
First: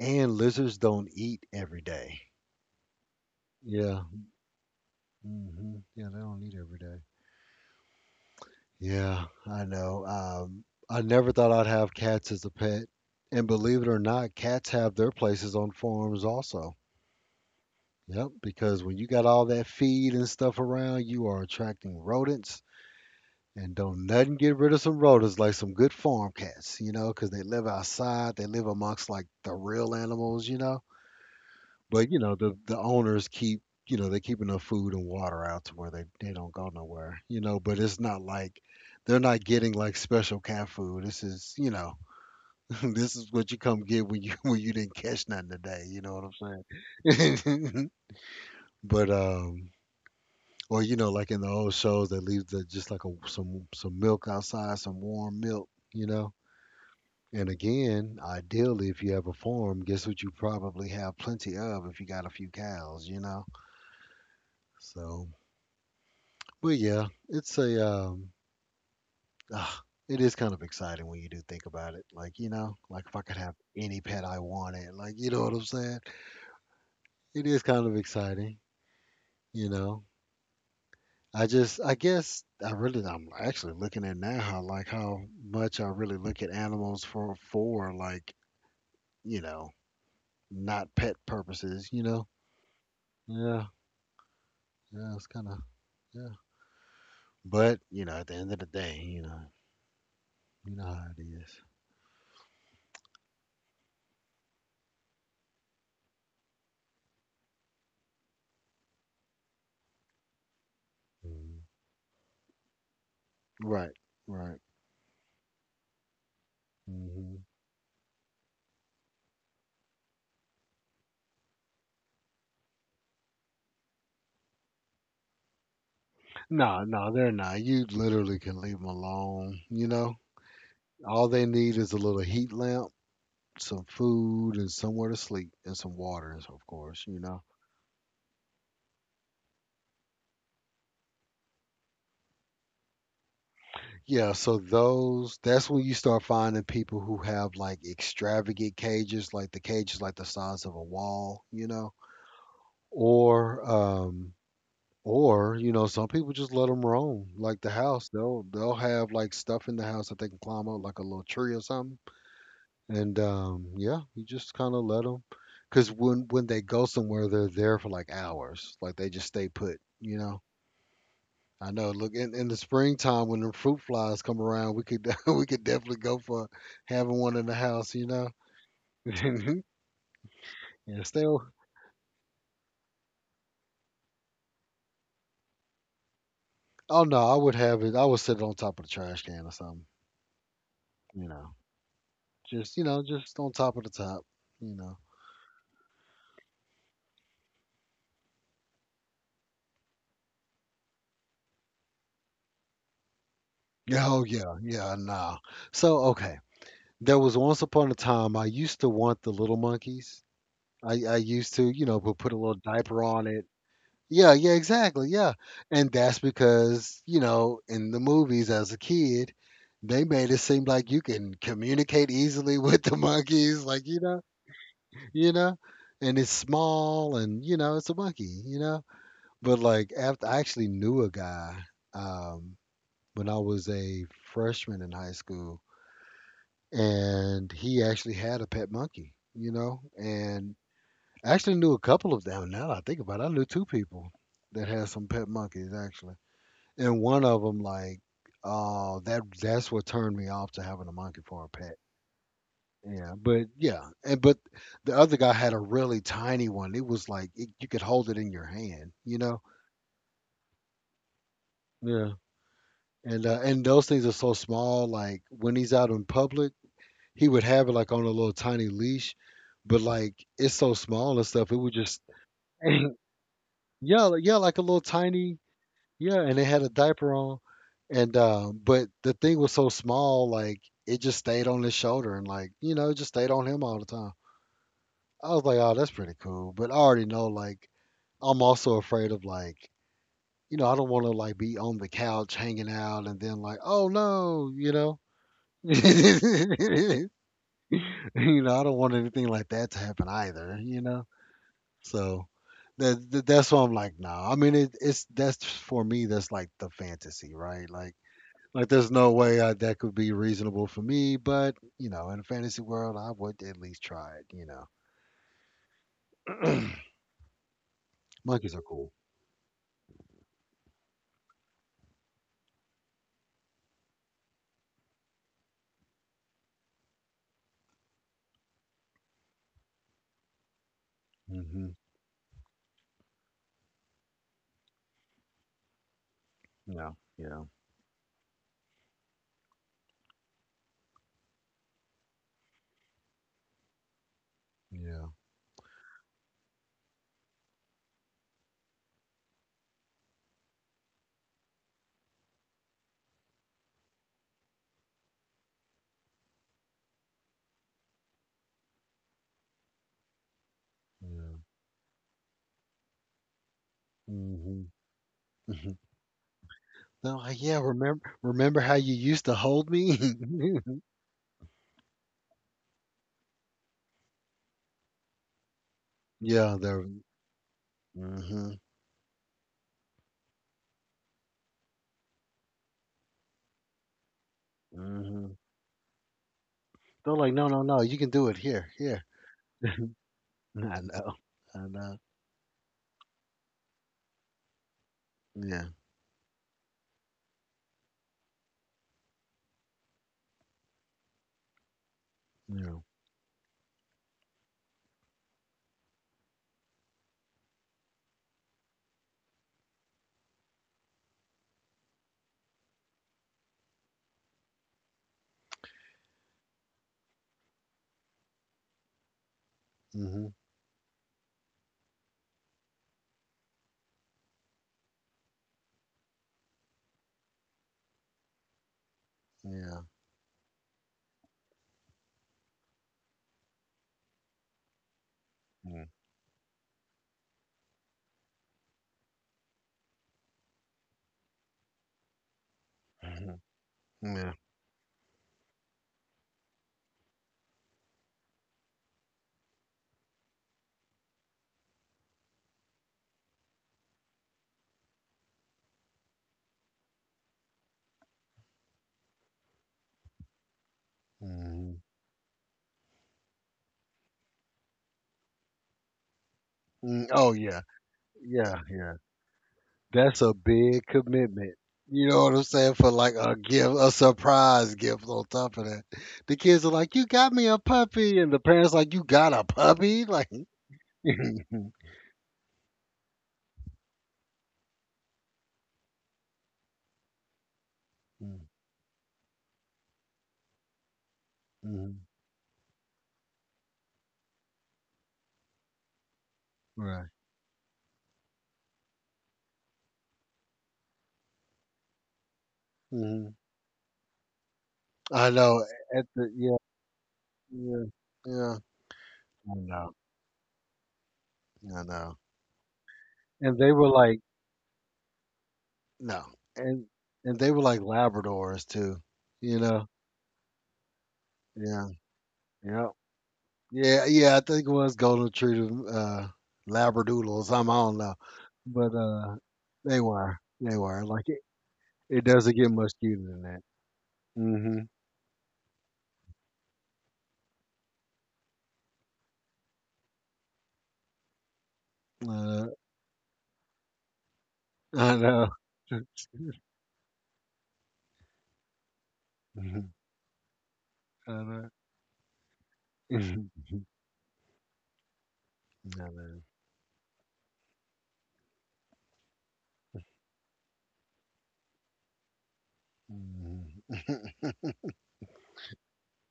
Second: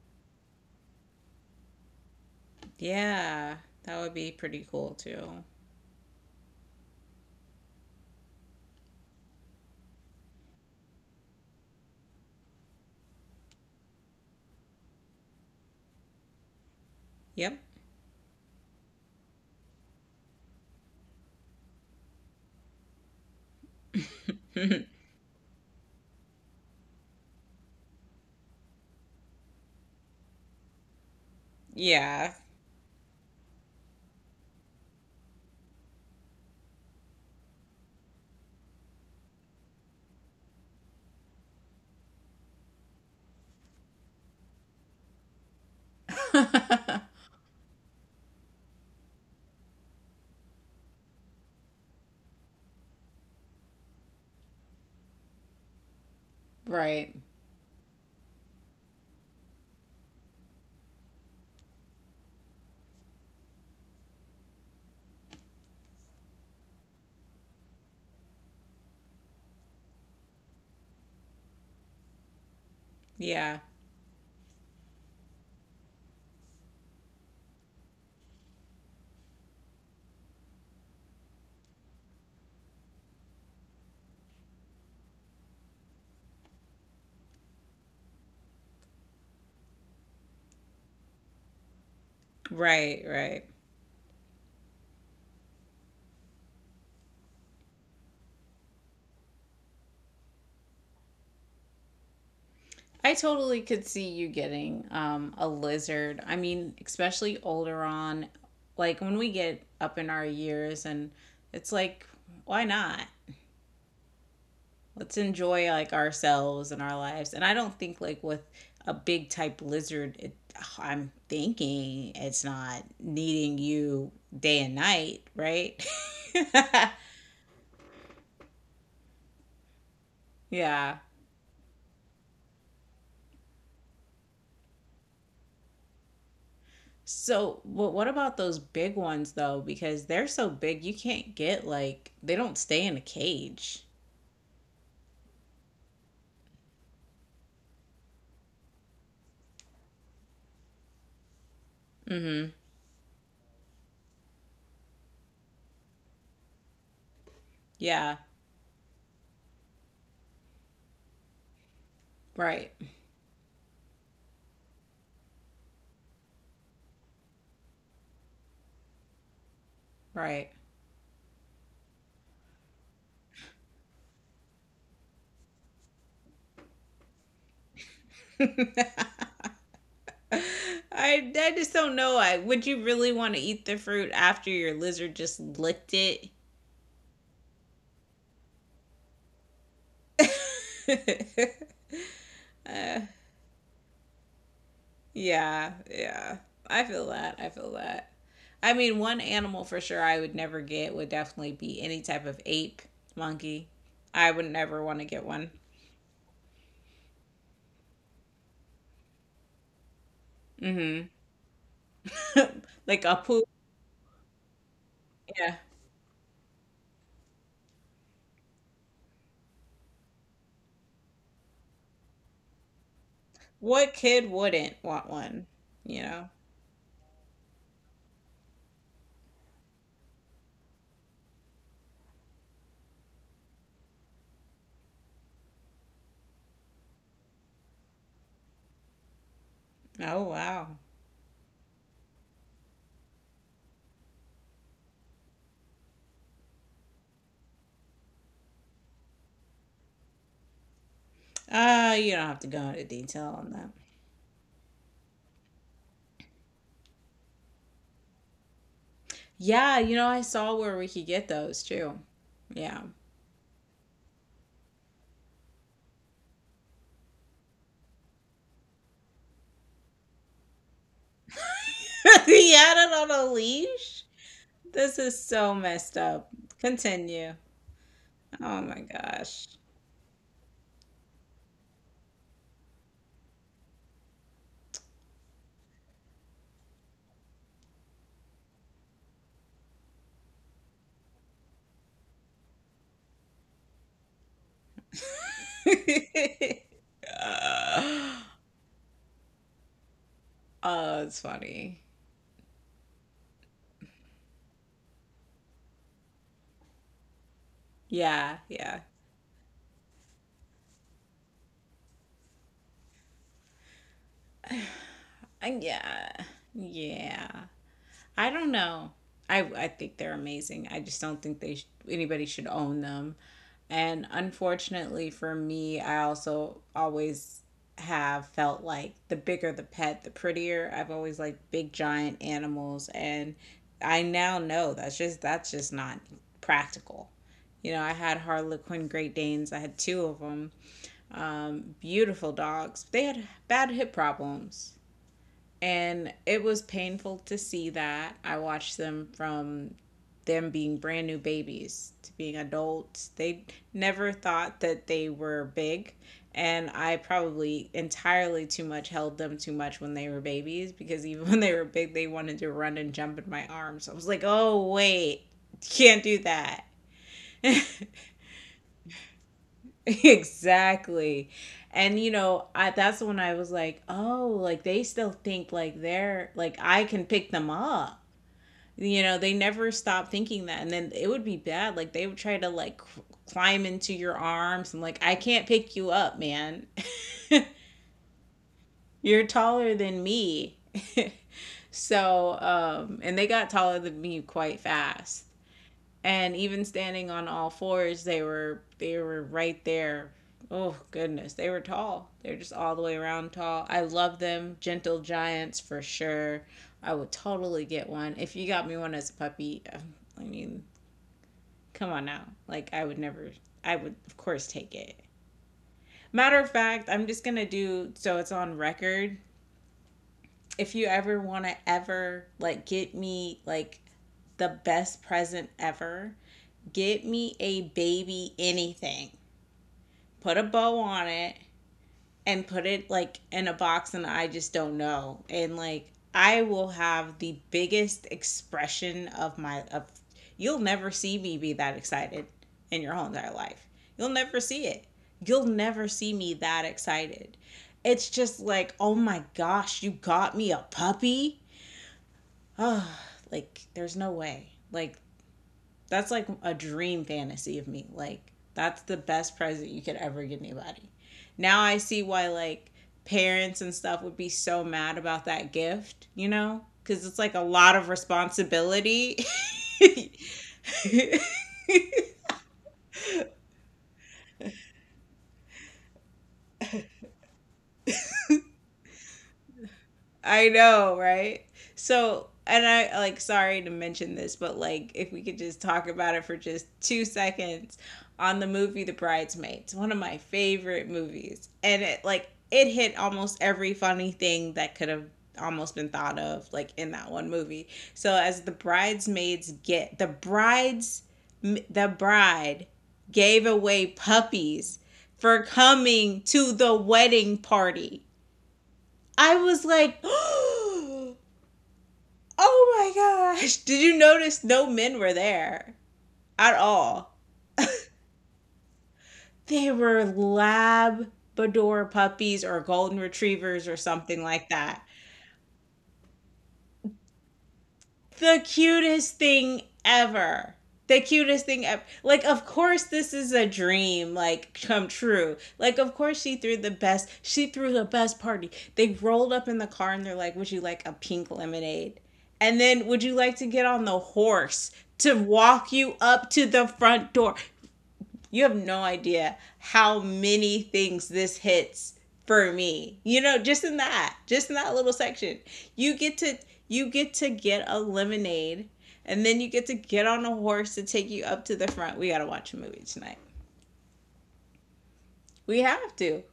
Speaker 1: and lizards don't eat every day.
Speaker 2: Yeah. That
Speaker 1: Yeah.
Speaker 2: would be pretty cool too.
Speaker 1: Hmm. Yeah, they don't eat every day. Yeah, I know. I never thought I'd have cats as a pet. And believe it or not, cats have their places on farms also.
Speaker 2: Yep.
Speaker 1: Yep, because when you got all that feed and stuff around, you are attracting rodents. And don't nothing get rid of some rodents like some good farm cats, because they live outside, they live amongst like the real animals. But
Speaker 2: yeah.
Speaker 1: the owners keep, they keep enough food and water out to where they don't go nowhere. But it's not like they're not getting like special cat food. This is you know this is what you come get when you when you didn't catch nothing today. You know what I'm saying? But. Or like in the old shows, they leave the just like a some milk outside, some warm milk, you know.
Speaker 2: Right.
Speaker 1: And again, ideally, if you have a farm, guess what you probably have plenty of if you got a few cows. So. But yeah, ah, it is kind of exciting when you do think about it. Like like if I could have
Speaker 2: Yeah.
Speaker 1: any pet I wanted, like you know what I'm saying. It is kind of exciting. You know, I just, I guess, I really, I'm actually looking at now how like how much I really look at animals for like you know not pet purposes. You know,
Speaker 2: Right, right.
Speaker 1: yeah, yeah, it's kind of yeah. But at the end of the day, you know how it is.
Speaker 2: I totally could see you getting a lizard. I mean, especially older on, like when we get up in our years, and
Speaker 1: Mhm.
Speaker 2: it's like, why not?
Speaker 1: Right, right.
Speaker 2: Let's enjoy like ourselves and our lives.
Speaker 1: Hmm.
Speaker 2: And I don't think like with a big type lizard, I'm thinking it's not needing you day and night, right?
Speaker 1: No, no, they're not. You literally can leave them alone.
Speaker 2: yeah.
Speaker 1: All they need is a little heat lamp, some food, and somewhere to sleep, and some water, and of course.
Speaker 2: So, but what about those big ones though? Because they're so big, you can't get like they don't stay in a cage.
Speaker 1: Yeah, so that's when you start finding people who have like extravagant cages like the size of a wall,
Speaker 2: Mm-hmm.
Speaker 1: or um, or some people just let them roam, like the house.
Speaker 2: Yeah.
Speaker 1: They'll have like stuff in the house that they can climb up, like a little tree or something.
Speaker 2: Right.
Speaker 1: And yeah, you just kind of let them, because when they go somewhere, they're there for like hours. Like they just stay put.
Speaker 2: Right.
Speaker 1: I know. Look, in the springtime when the fruit flies come around, we could we could definitely go for having one in the house.
Speaker 2: I
Speaker 1: Yeah, still.
Speaker 2: I just don't know. I would You really want to eat the fruit after your lizard just licked it?
Speaker 1: Oh no, I would have it. I would sit it on top of the trash can or something, you know. Just on top of the top, you know.
Speaker 2: yeah, yeah. I feel that. I feel that. I mean, one animal for sure I would never get would definitely be any type of ape, monkey.
Speaker 1: Yeah, oh
Speaker 2: I would
Speaker 1: yeah,
Speaker 2: never
Speaker 1: yeah,
Speaker 2: want to get
Speaker 1: nah.
Speaker 2: one.
Speaker 1: So okay, there was once upon a time I used to want the little monkeys. I
Speaker 2: Mhm.
Speaker 1: I used to, put a little diaper
Speaker 2: like a
Speaker 1: on it.
Speaker 2: poop.
Speaker 1: Yeah, yeah, exactly. Yeah.
Speaker 2: Yeah.
Speaker 1: And that's because, in the movies as a kid, they made it seem like you can communicate easily with the monkeys, like,
Speaker 2: What kid wouldn't want
Speaker 1: you
Speaker 2: one?
Speaker 1: know,
Speaker 2: You
Speaker 1: and
Speaker 2: know.
Speaker 1: it's small and, it's a monkey. But like after I actually knew a guy um when I was a freshman in high school and he actually had a pet monkey,
Speaker 2: Oh
Speaker 1: and
Speaker 2: wow.
Speaker 1: I actually knew a couple of them. Now that I think about it, I knew two people that had some pet monkeys actually, and one of them like, oh, that's what turned me off to having a monkey for a pet.
Speaker 2: You don't have to go into
Speaker 1: Yeah,
Speaker 2: detail
Speaker 1: but
Speaker 2: on that.
Speaker 1: yeah, and but the other guy had a really tiny one. It was like you could hold it in your hand.
Speaker 2: Yeah, you know, I saw where we could get those too.
Speaker 1: Yeah.
Speaker 2: Yeah.
Speaker 1: And those things are so small. Like when he's out in public, he would have it like on a little tiny leash, but like it's so small and stuff, it would just
Speaker 2: he had it on a
Speaker 1: yeah,
Speaker 2: leash?
Speaker 1: yeah, like a little
Speaker 2: This is
Speaker 1: tiny.
Speaker 2: so messed
Speaker 1: Yeah,
Speaker 2: up.
Speaker 1: and it had a diaper
Speaker 2: Continue.
Speaker 1: on, and
Speaker 2: Oh my
Speaker 1: but the thing
Speaker 2: gosh.
Speaker 1: was so small, like it just stayed on his shoulder, and like it just stayed on him all the time. I was like, oh, that's pretty cool, but I already know, like, I'm also afraid of like, I don't want to like be on the couch hanging out, and then like, oh no, you
Speaker 2: uh,
Speaker 1: I don't want anything like that to happen either, you
Speaker 2: oh,
Speaker 1: know.
Speaker 2: it's funny.
Speaker 1: So that's why I'm like, no. I mean, it, it's that's for me. That's like the fantasy, right? Like
Speaker 2: Yeah,
Speaker 1: Like,
Speaker 2: yeah.
Speaker 1: there's no way that could be reasonable for me, but in a fantasy world, I would at least try it. You know,
Speaker 2: Yeah. Yeah. I don't
Speaker 1: monkeys are cool.
Speaker 2: know. I think they're amazing. I just don't think they anybody should own them. And unfortunately for me, I also always have felt like the bigger the pet, the prettier. I've always liked
Speaker 1: Hmm.
Speaker 2: big giant animals, and I now know that's just not
Speaker 1: Yeah,
Speaker 2: practical.
Speaker 1: yeah,
Speaker 2: You know, I had Harlequin Great Danes. I had two of them. Beautiful dogs. They had bad hip problems,
Speaker 1: yeah,
Speaker 2: and it was painful to see that. I watched them from them being brand new babies to being adults. They never thought that they were big. And I probably entirely too much held them too much when they were babies, because even
Speaker 1: yeah.
Speaker 2: when they were big, they wanted to run and jump in my arms. I was like,
Speaker 1: Hmm.
Speaker 2: oh, wait,
Speaker 1: Hmm.
Speaker 2: can't do that.
Speaker 1: No, yeah. Remember, how you used to hold me?
Speaker 2: exactly. And you know, that's when I was like, oh, like they still think like they're
Speaker 1: Yeah,
Speaker 2: like I
Speaker 1: they're.
Speaker 2: can pick them up.
Speaker 1: Hmm.
Speaker 2: You know, they never stop thinking that. And then it would be bad, like they would try to like climb into your arms, and like I
Speaker 1: Hmm.
Speaker 2: can't pick you up, man.
Speaker 1: They're like, no, no, no. You can do it here, here.
Speaker 2: you're taller than me.
Speaker 1: I know, I know.
Speaker 2: So, and they got taller than me quite fast,
Speaker 1: Yeah,
Speaker 2: and even standing on all fours, they were right there. Oh goodness, they were tall. They're just all
Speaker 1: yeah.
Speaker 2: the way around tall. I love them, gentle giants for sure. I would totally get one if you got me one as a puppy, I mean. Come on now. Like I would never, I would of course take it. Matter of fact, I'm just gonna do so it's on record.
Speaker 1: Hmm.
Speaker 2: If you ever wanna ever like get me like the best present ever, get me a baby anything.
Speaker 1: Yeah.
Speaker 2: Put a bow on it, and put it like in a box, and I just don't know. And like I will have the biggest expression of my of You'll never see me be that excited in your whole entire
Speaker 1: Mm-hmm.
Speaker 2: life. You'll
Speaker 1: Yeah.
Speaker 2: never see it. You'll never see me that excited. It's just like, oh my gosh, you got me a puppy. Oh, like there's no way. Like that's like a dream fantasy of me. Like that's the best present you could ever give anybody. Now
Speaker 1: Hmm.
Speaker 2: I see why like parents and stuff would be so mad about that gift, you know?
Speaker 1: Mm,
Speaker 2: Cuz it's
Speaker 1: oh
Speaker 2: like a
Speaker 1: yeah,
Speaker 2: lot of
Speaker 1: yeah, yeah.
Speaker 2: responsibility.
Speaker 1: That's a big commitment. You know what I'm saying? For like a gift, a surprise gift on top of that. The kids are like, "You got me a puppy." And the parents like, "You got a puppy?" Like
Speaker 2: I know, right? So, and I like sorry to mention this, but like if we could just talk about it for just 2 seconds on the
Speaker 1: Mhm.
Speaker 2: movie The Bridesmaids, one of my favorite movies. And it
Speaker 1: Mhm.
Speaker 2: like it hit almost every funny thing that could have almost been thought of like in
Speaker 1: Right.
Speaker 2: that one movie. So as the bridesmaids get the bride
Speaker 1: Hmm.
Speaker 2: gave away puppies
Speaker 1: I
Speaker 2: for
Speaker 1: know. At
Speaker 2: coming
Speaker 1: the
Speaker 2: to
Speaker 1: Yeah,
Speaker 2: the wedding
Speaker 1: yeah,
Speaker 2: party.
Speaker 1: yeah.
Speaker 2: I
Speaker 1: I
Speaker 2: was
Speaker 1: know.
Speaker 2: like, oh
Speaker 1: I know.
Speaker 2: my gosh.
Speaker 1: And they
Speaker 2: Did
Speaker 1: were
Speaker 2: you
Speaker 1: like
Speaker 2: notice no men were there
Speaker 1: no.
Speaker 2: at
Speaker 1: And
Speaker 2: all?
Speaker 1: and they were like Labradors too. You
Speaker 2: They
Speaker 1: know?
Speaker 2: were Labrador
Speaker 1: Yeah.
Speaker 2: puppies or
Speaker 1: Yeah.
Speaker 2: Golden Retrievers or
Speaker 1: Yeah,
Speaker 2: something
Speaker 1: yeah, I
Speaker 2: like
Speaker 1: think it
Speaker 2: that.
Speaker 1: was golden retriever, labradoodle or something. I don't know,
Speaker 2: The
Speaker 1: but
Speaker 2: cutest thing
Speaker 1: they were,
Speaker 2: ever.
Speaker 1: they
Speaker 2: The
Speaker 1: were like it.
Speaker 2: cutest thing ever. Like,
Speaker 1: It
Speaker 2: of
Speaker 1: doesn't get
Speaker 2: course,
Speaker 1: much
Speaker 2: this
Speaker 1: cuter
Speaker 2: is
Speaker 1: than
Speaker 2: a
Speaker 1: that.
Speaker 2: dream, like,
Speaker 1: Hmm.
Speaker 2: come true. Like, of course, she threw the best party. They rolled up in the car and they're like, would you like a pink lemonade? And
Speaker 1: Uh,
Speaker 2: then, would you like to get on the horse to
Speaker 1: I know.
Speaker 2: walk you up to the front door? You have no idea
Speaker 1: Mhm.
Speaker 2: how many things
Speaker 1: I
Speaker 2: this
Speaker 1: know.
Speaker 2: hits for me. You know,
Speaker 1: Mhm.
Speaker 2: just in that little section. You
Speaker 1: I
Speaker 2: get to
Speaker 1: know.
Speaker 2: you get to get a lemonade, and then you get to get on a horse to take you up to the front. We got to watch a movie tonight.
Speaker 1: Mhm.
Speaker 2: We have to.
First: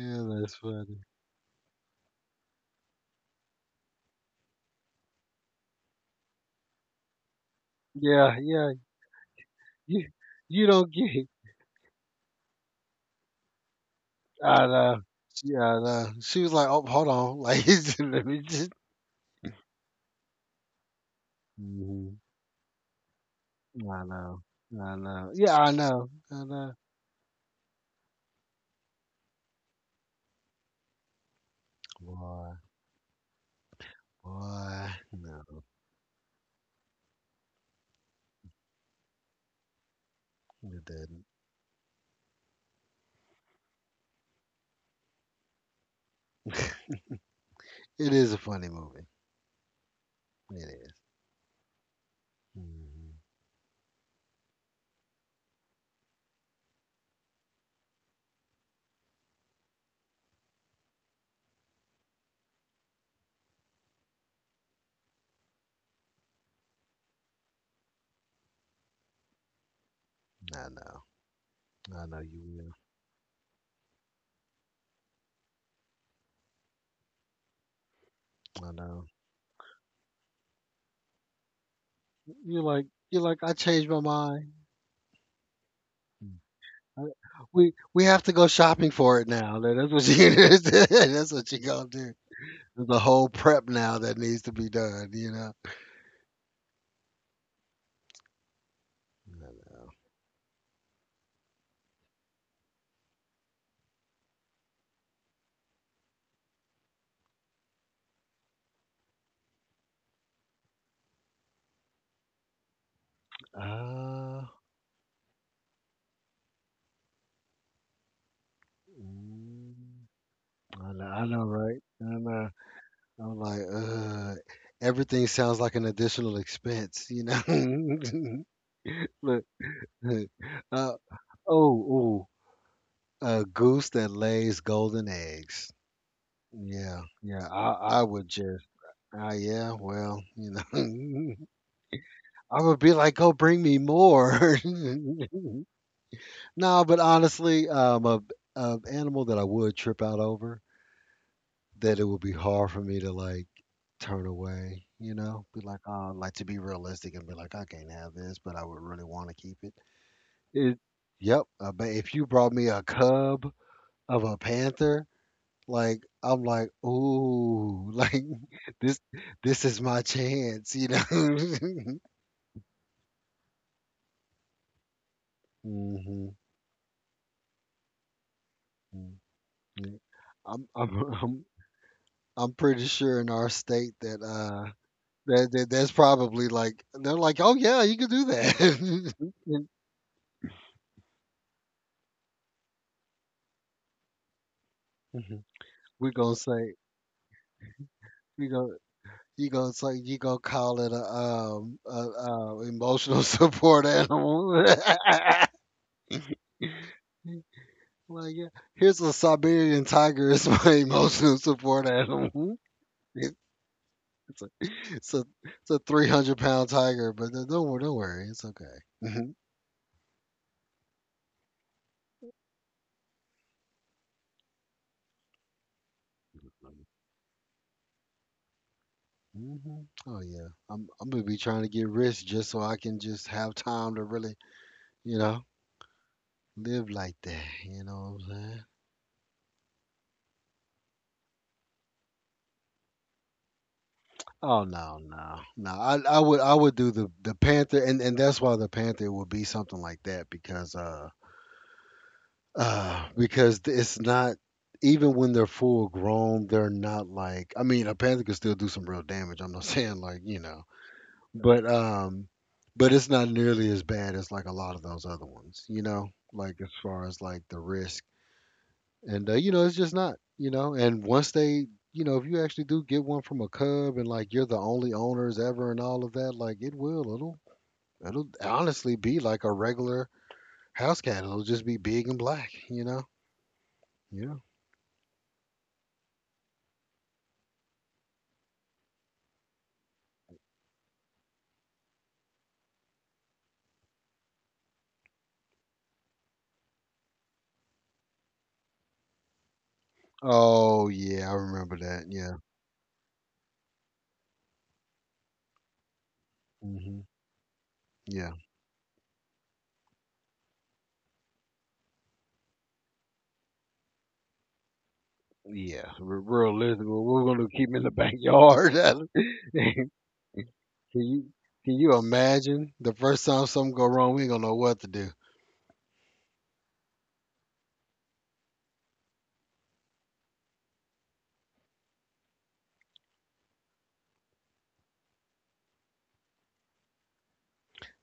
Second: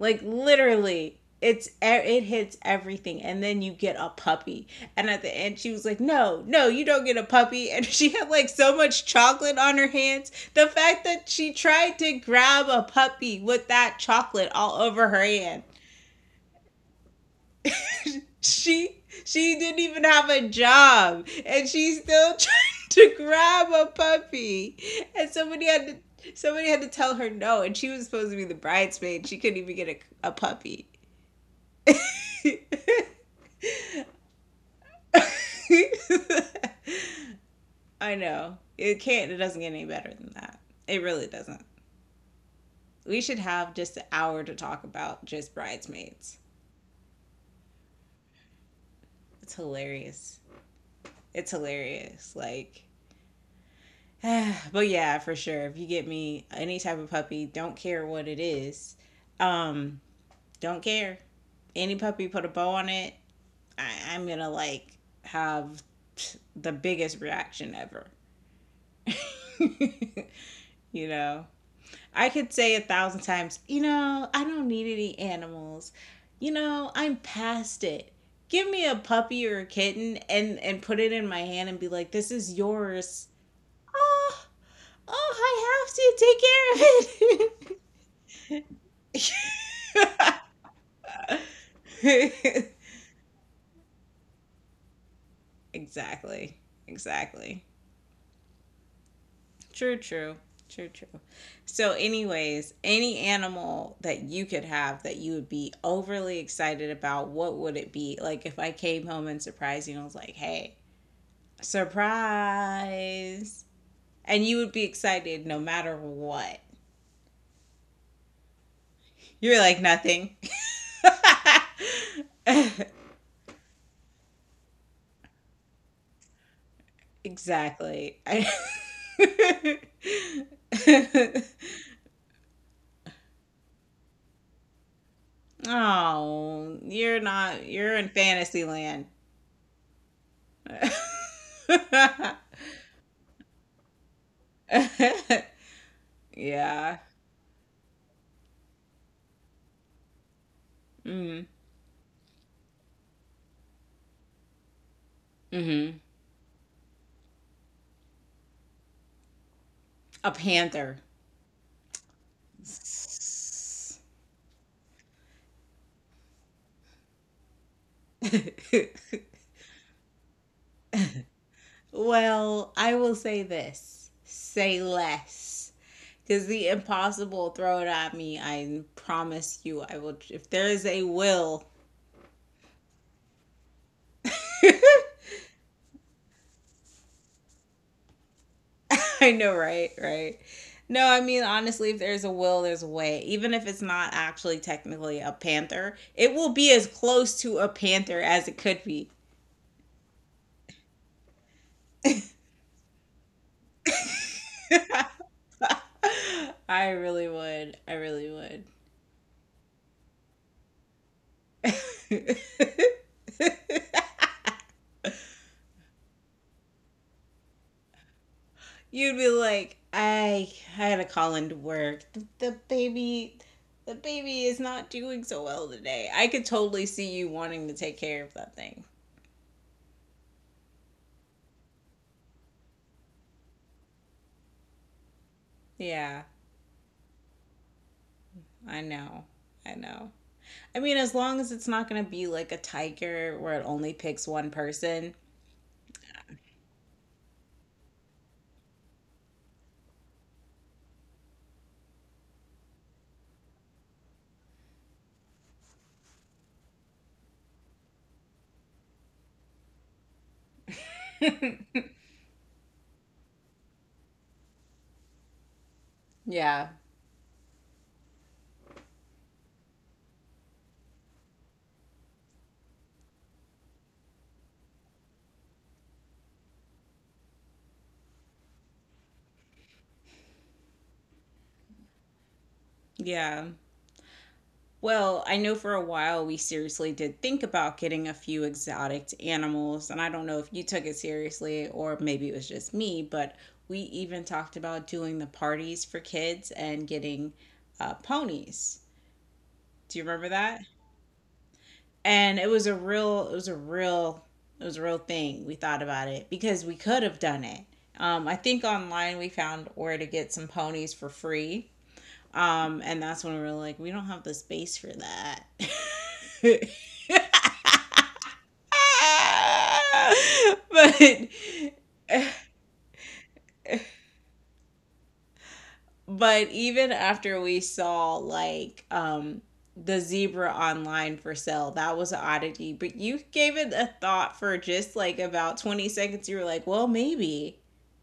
Speaker 2: Like
Speaker 1: that's funny.
Speaker 2: literally, it hits everything, and then you get a puppy, and at the end she was like, no, no, you don't get a puppy, and she had
Speaker 1: Yeah,
Speaker 2: like
Speaker 1: yeah.
Speaker 2: so much chocolate on her
Speaker 1: You
Speaker 2: hands,
Speaker 1: you
Speaker 2: the
Speaker 1: don't
Speaker 2: fact
Speaker 1: get it.
Speaker 2: that she tried to grab a puppy with that chocolate
Speaker 1: I
Speaker 2: all
Speaker 1: know.
Speaker 2: over her hand.
Speaker 1: I know. She was like, "Oh, hold on, like let me just."
Speaker 2: She she didn't even have a job, and she
Speaker 1: Hmm.
Speaker 2: still tried to grab a
Speaker 1: I know.
Speaker 2: puppy,
Speaker 1: I know.
Speaker 2: and
Speaker 1: Yeah,
Speaker 2: somebody
Speaker 1: I
Speaker 2: had to
Speaker 1: know. I
Speaker 2: somebody
Speaker 1: know.
Speaker 2: had to tell her no, and she was supposed to be the bridesmaid. She couldn't even get a puppy.
Speaker 1: Boy, boy, no,
Speaker 2: I know. It can't, it doesn't get any better than that.
Speaker 1: it
Speaker 2: It
Speaker 1: didn't.
Speaker 2: really doesn't. We should have just an hour to talk about just bridesmaids.
Speaker 1: It is a funny movie.
Speaker 2: It's hilarious.
Speaker 1: It is.
Speaker 2: It's hilarious. Like
Speaker 1: Mm-hmm.
Speaker 2: but yeah, for sure. If you get me any type of puppy, don't care what it is. Um, don't care. Any puppy, put a bow on it, I'm gonna like have the biggest reaction ever. you
Speaker 1: I know.
Speaker 2: know?
Speaker 1: I know
Speaker 2: I could
Speaker 1: you
Speaker 2: say a thousand times, you know, I don't need any animals. You know, I'm past it.
Speaker 1: will.
Speaker 2: Give
Speaker 1: I
Speaker 2: me a
Speaker 1: know.
Speaker 2: puppy or a kitten, and put it in my hand and be like, this is
Speaker 1: You're like, you're
Speaker 2: yours.
Speaker 1: like, I changed my
Speaker 2: Oh,
Speaker 1: mind.
Speaker 2: oh, I
Speaker 1: I,
Speaker 2: have to
Speaker 1: we
Speaker 2: take
Speaker 1: we have to go shopping for it now. That's what you that's what you gonna do.
Speaker 2: care of it.
Speaker 1: There's a whole prep now that needs to be done. You know.
Speaker 2: exactly. Exactly. True, true. True, true. So, anyways, any animal that you could have that you would be overly excited about, what would it be? Like if I came home and surprised you and was like, hey, surprise.
Speaker 1: Uh,
Speaker 2: And you would be excited no matter what. You're like,
Speaker 1: mm,
Speaker 2: nothing.
Speaker 1: I know. I know, right? I know. I'm like, everything sounds like an additional expense, you know?
Speaker 2: exactly.
Speaker 1: Look, uh, oh, ooh, a goose that lays golden eggs.
Speaker 2: Oh,
Speaker 1: Yeah,
Speaker 2: you're
Speaker 1: yeah,
Speaker 2: not, you're
Speaker 1: I
Speaker 2: in
Speaker 1: would just,
Speaker 2: fantasy land.
Speaker 1: yeah, well, I would be like, go bring me more. No,
Speaker 2: yeah.
Speaker 1: but honestly, a animal that I would trip out over,
Speaker 2: Mm.
Speaker 1: that it would be hard for me to like turn away, you know, be like,
Speaker 2: Hmm.
Speaker 1: oh, like to be realistic and be like, I can't have this, but I would really want to keep it.
Speaker 2: A
Speaker 1: it
Speaker 2: panther.
Speaker 1: yep. But if you brought me a cub of a panther, like I'm like, ooh, like this, this is my chance, you know.
Speaker 2: well, I will say this. Say less.
Speaker 1: Hmm.
Speaker 2: Because the impossible throw it at me. I promise you I will if
Speaker 1: I'm,
Speaker 2: there
Speaker 1: I'm,
Speaker 2: is a
Speaker 1: I'm,
Speaker 2: will.
Speaker 1: I'm pretty sure in our state that that's probably like they're like, oh yeah, you can do
Speaker 2: I know,
Speaker 1: that.
Speaker 2: right? Right. No, I mean honestly, if there's a will, there's a way. Even if it's not actually technically a panther,
Speaker 1: we
Speaker 2: it
Speaker 1: gonna
Speaker 2: will be
Speaker 1: say
Speaker 2: as close to a panther
Speaker 1: we
Speaker 2: as it
Speaker 1: gonna
Speaker 2: could be.
Speaker 1: you gonna say you gonna call it a emotional support animal.
Speaker 2: I really would. I really
Speaker 1: Like yeah,
Speaker 2: would.
Speaker 1: here's a Siberian tiger is my emotional support animal. It- It's a it's a 300-pound tiger, but don't worry, it's okay.
Speaker 2: You'd be
Speaker 1: Hmm.
Speaker 2: like, I had to call into work. The baby is not doing so well today. I could totally see you wanting to take care of that thing.
Speaker 1: Hmm. Oh yeah, I'm gonna be trying to get rich just so I can just have time to really, you know,
Speaker 2: Yeah,
Speaker 1: live like that. You know what I'm saying?
Speaker 2: I know. I know. I mean, as long as it's not gonna be like a tiger where it only picks one
Speaker 1: Oh no,
Speaker 2: person.
Speaker 1: no, no. I would do the Panther, and that's why the Panther would be something like that because it's not even when they're full grown, they're not like, I mean a Panther could still do some real damage. I'm not saying like you know, but but it's not nearly as bad as like a lot of those other ones, you know. Like
Speaker 2: Yeah.
Speaker 1: as far as like the risk and you know it's just not and once they if you actually do get one from a cub and like you're the only owners ever and all of that like it will it'll it'll honestly be like a regular house cat, it'll just be big and black.
Speaker 2: Yeah.
Speaker 1: yeah.
Speaker 2: Well, I know for a while we seriously did think about getting a few exotic animals, and I don't know if you took it seriously or maybe it was just me, but we even talked about doing the parties for kids and getting ponies. Do you remember that?
Speaker 1: Oh yeah, I remember that. Yeah.
Speaker 2: And it was a real, it was a real, it was a real thing. We thought about it because we
Speaker 1: Hmm.
Speaker 2: could have done it.
Speaker 1: Yeah.
Speaker 2: I think online we found where to get some ponies for free, and that's when we were like, we don't have the space for that.
Speaker 1: Yeah. Realistic, well, we're gonna keep him in the backyard.
Speaker 2: but
Speaker 1: You can you imagine the first time something go wrong, we ain't gonna know what to do.
Speaker 2: but even after we saw like the zebra online for sale, that was an oddity. But you gave it a thought for just like about 20 seconds. You were like, well, maybe,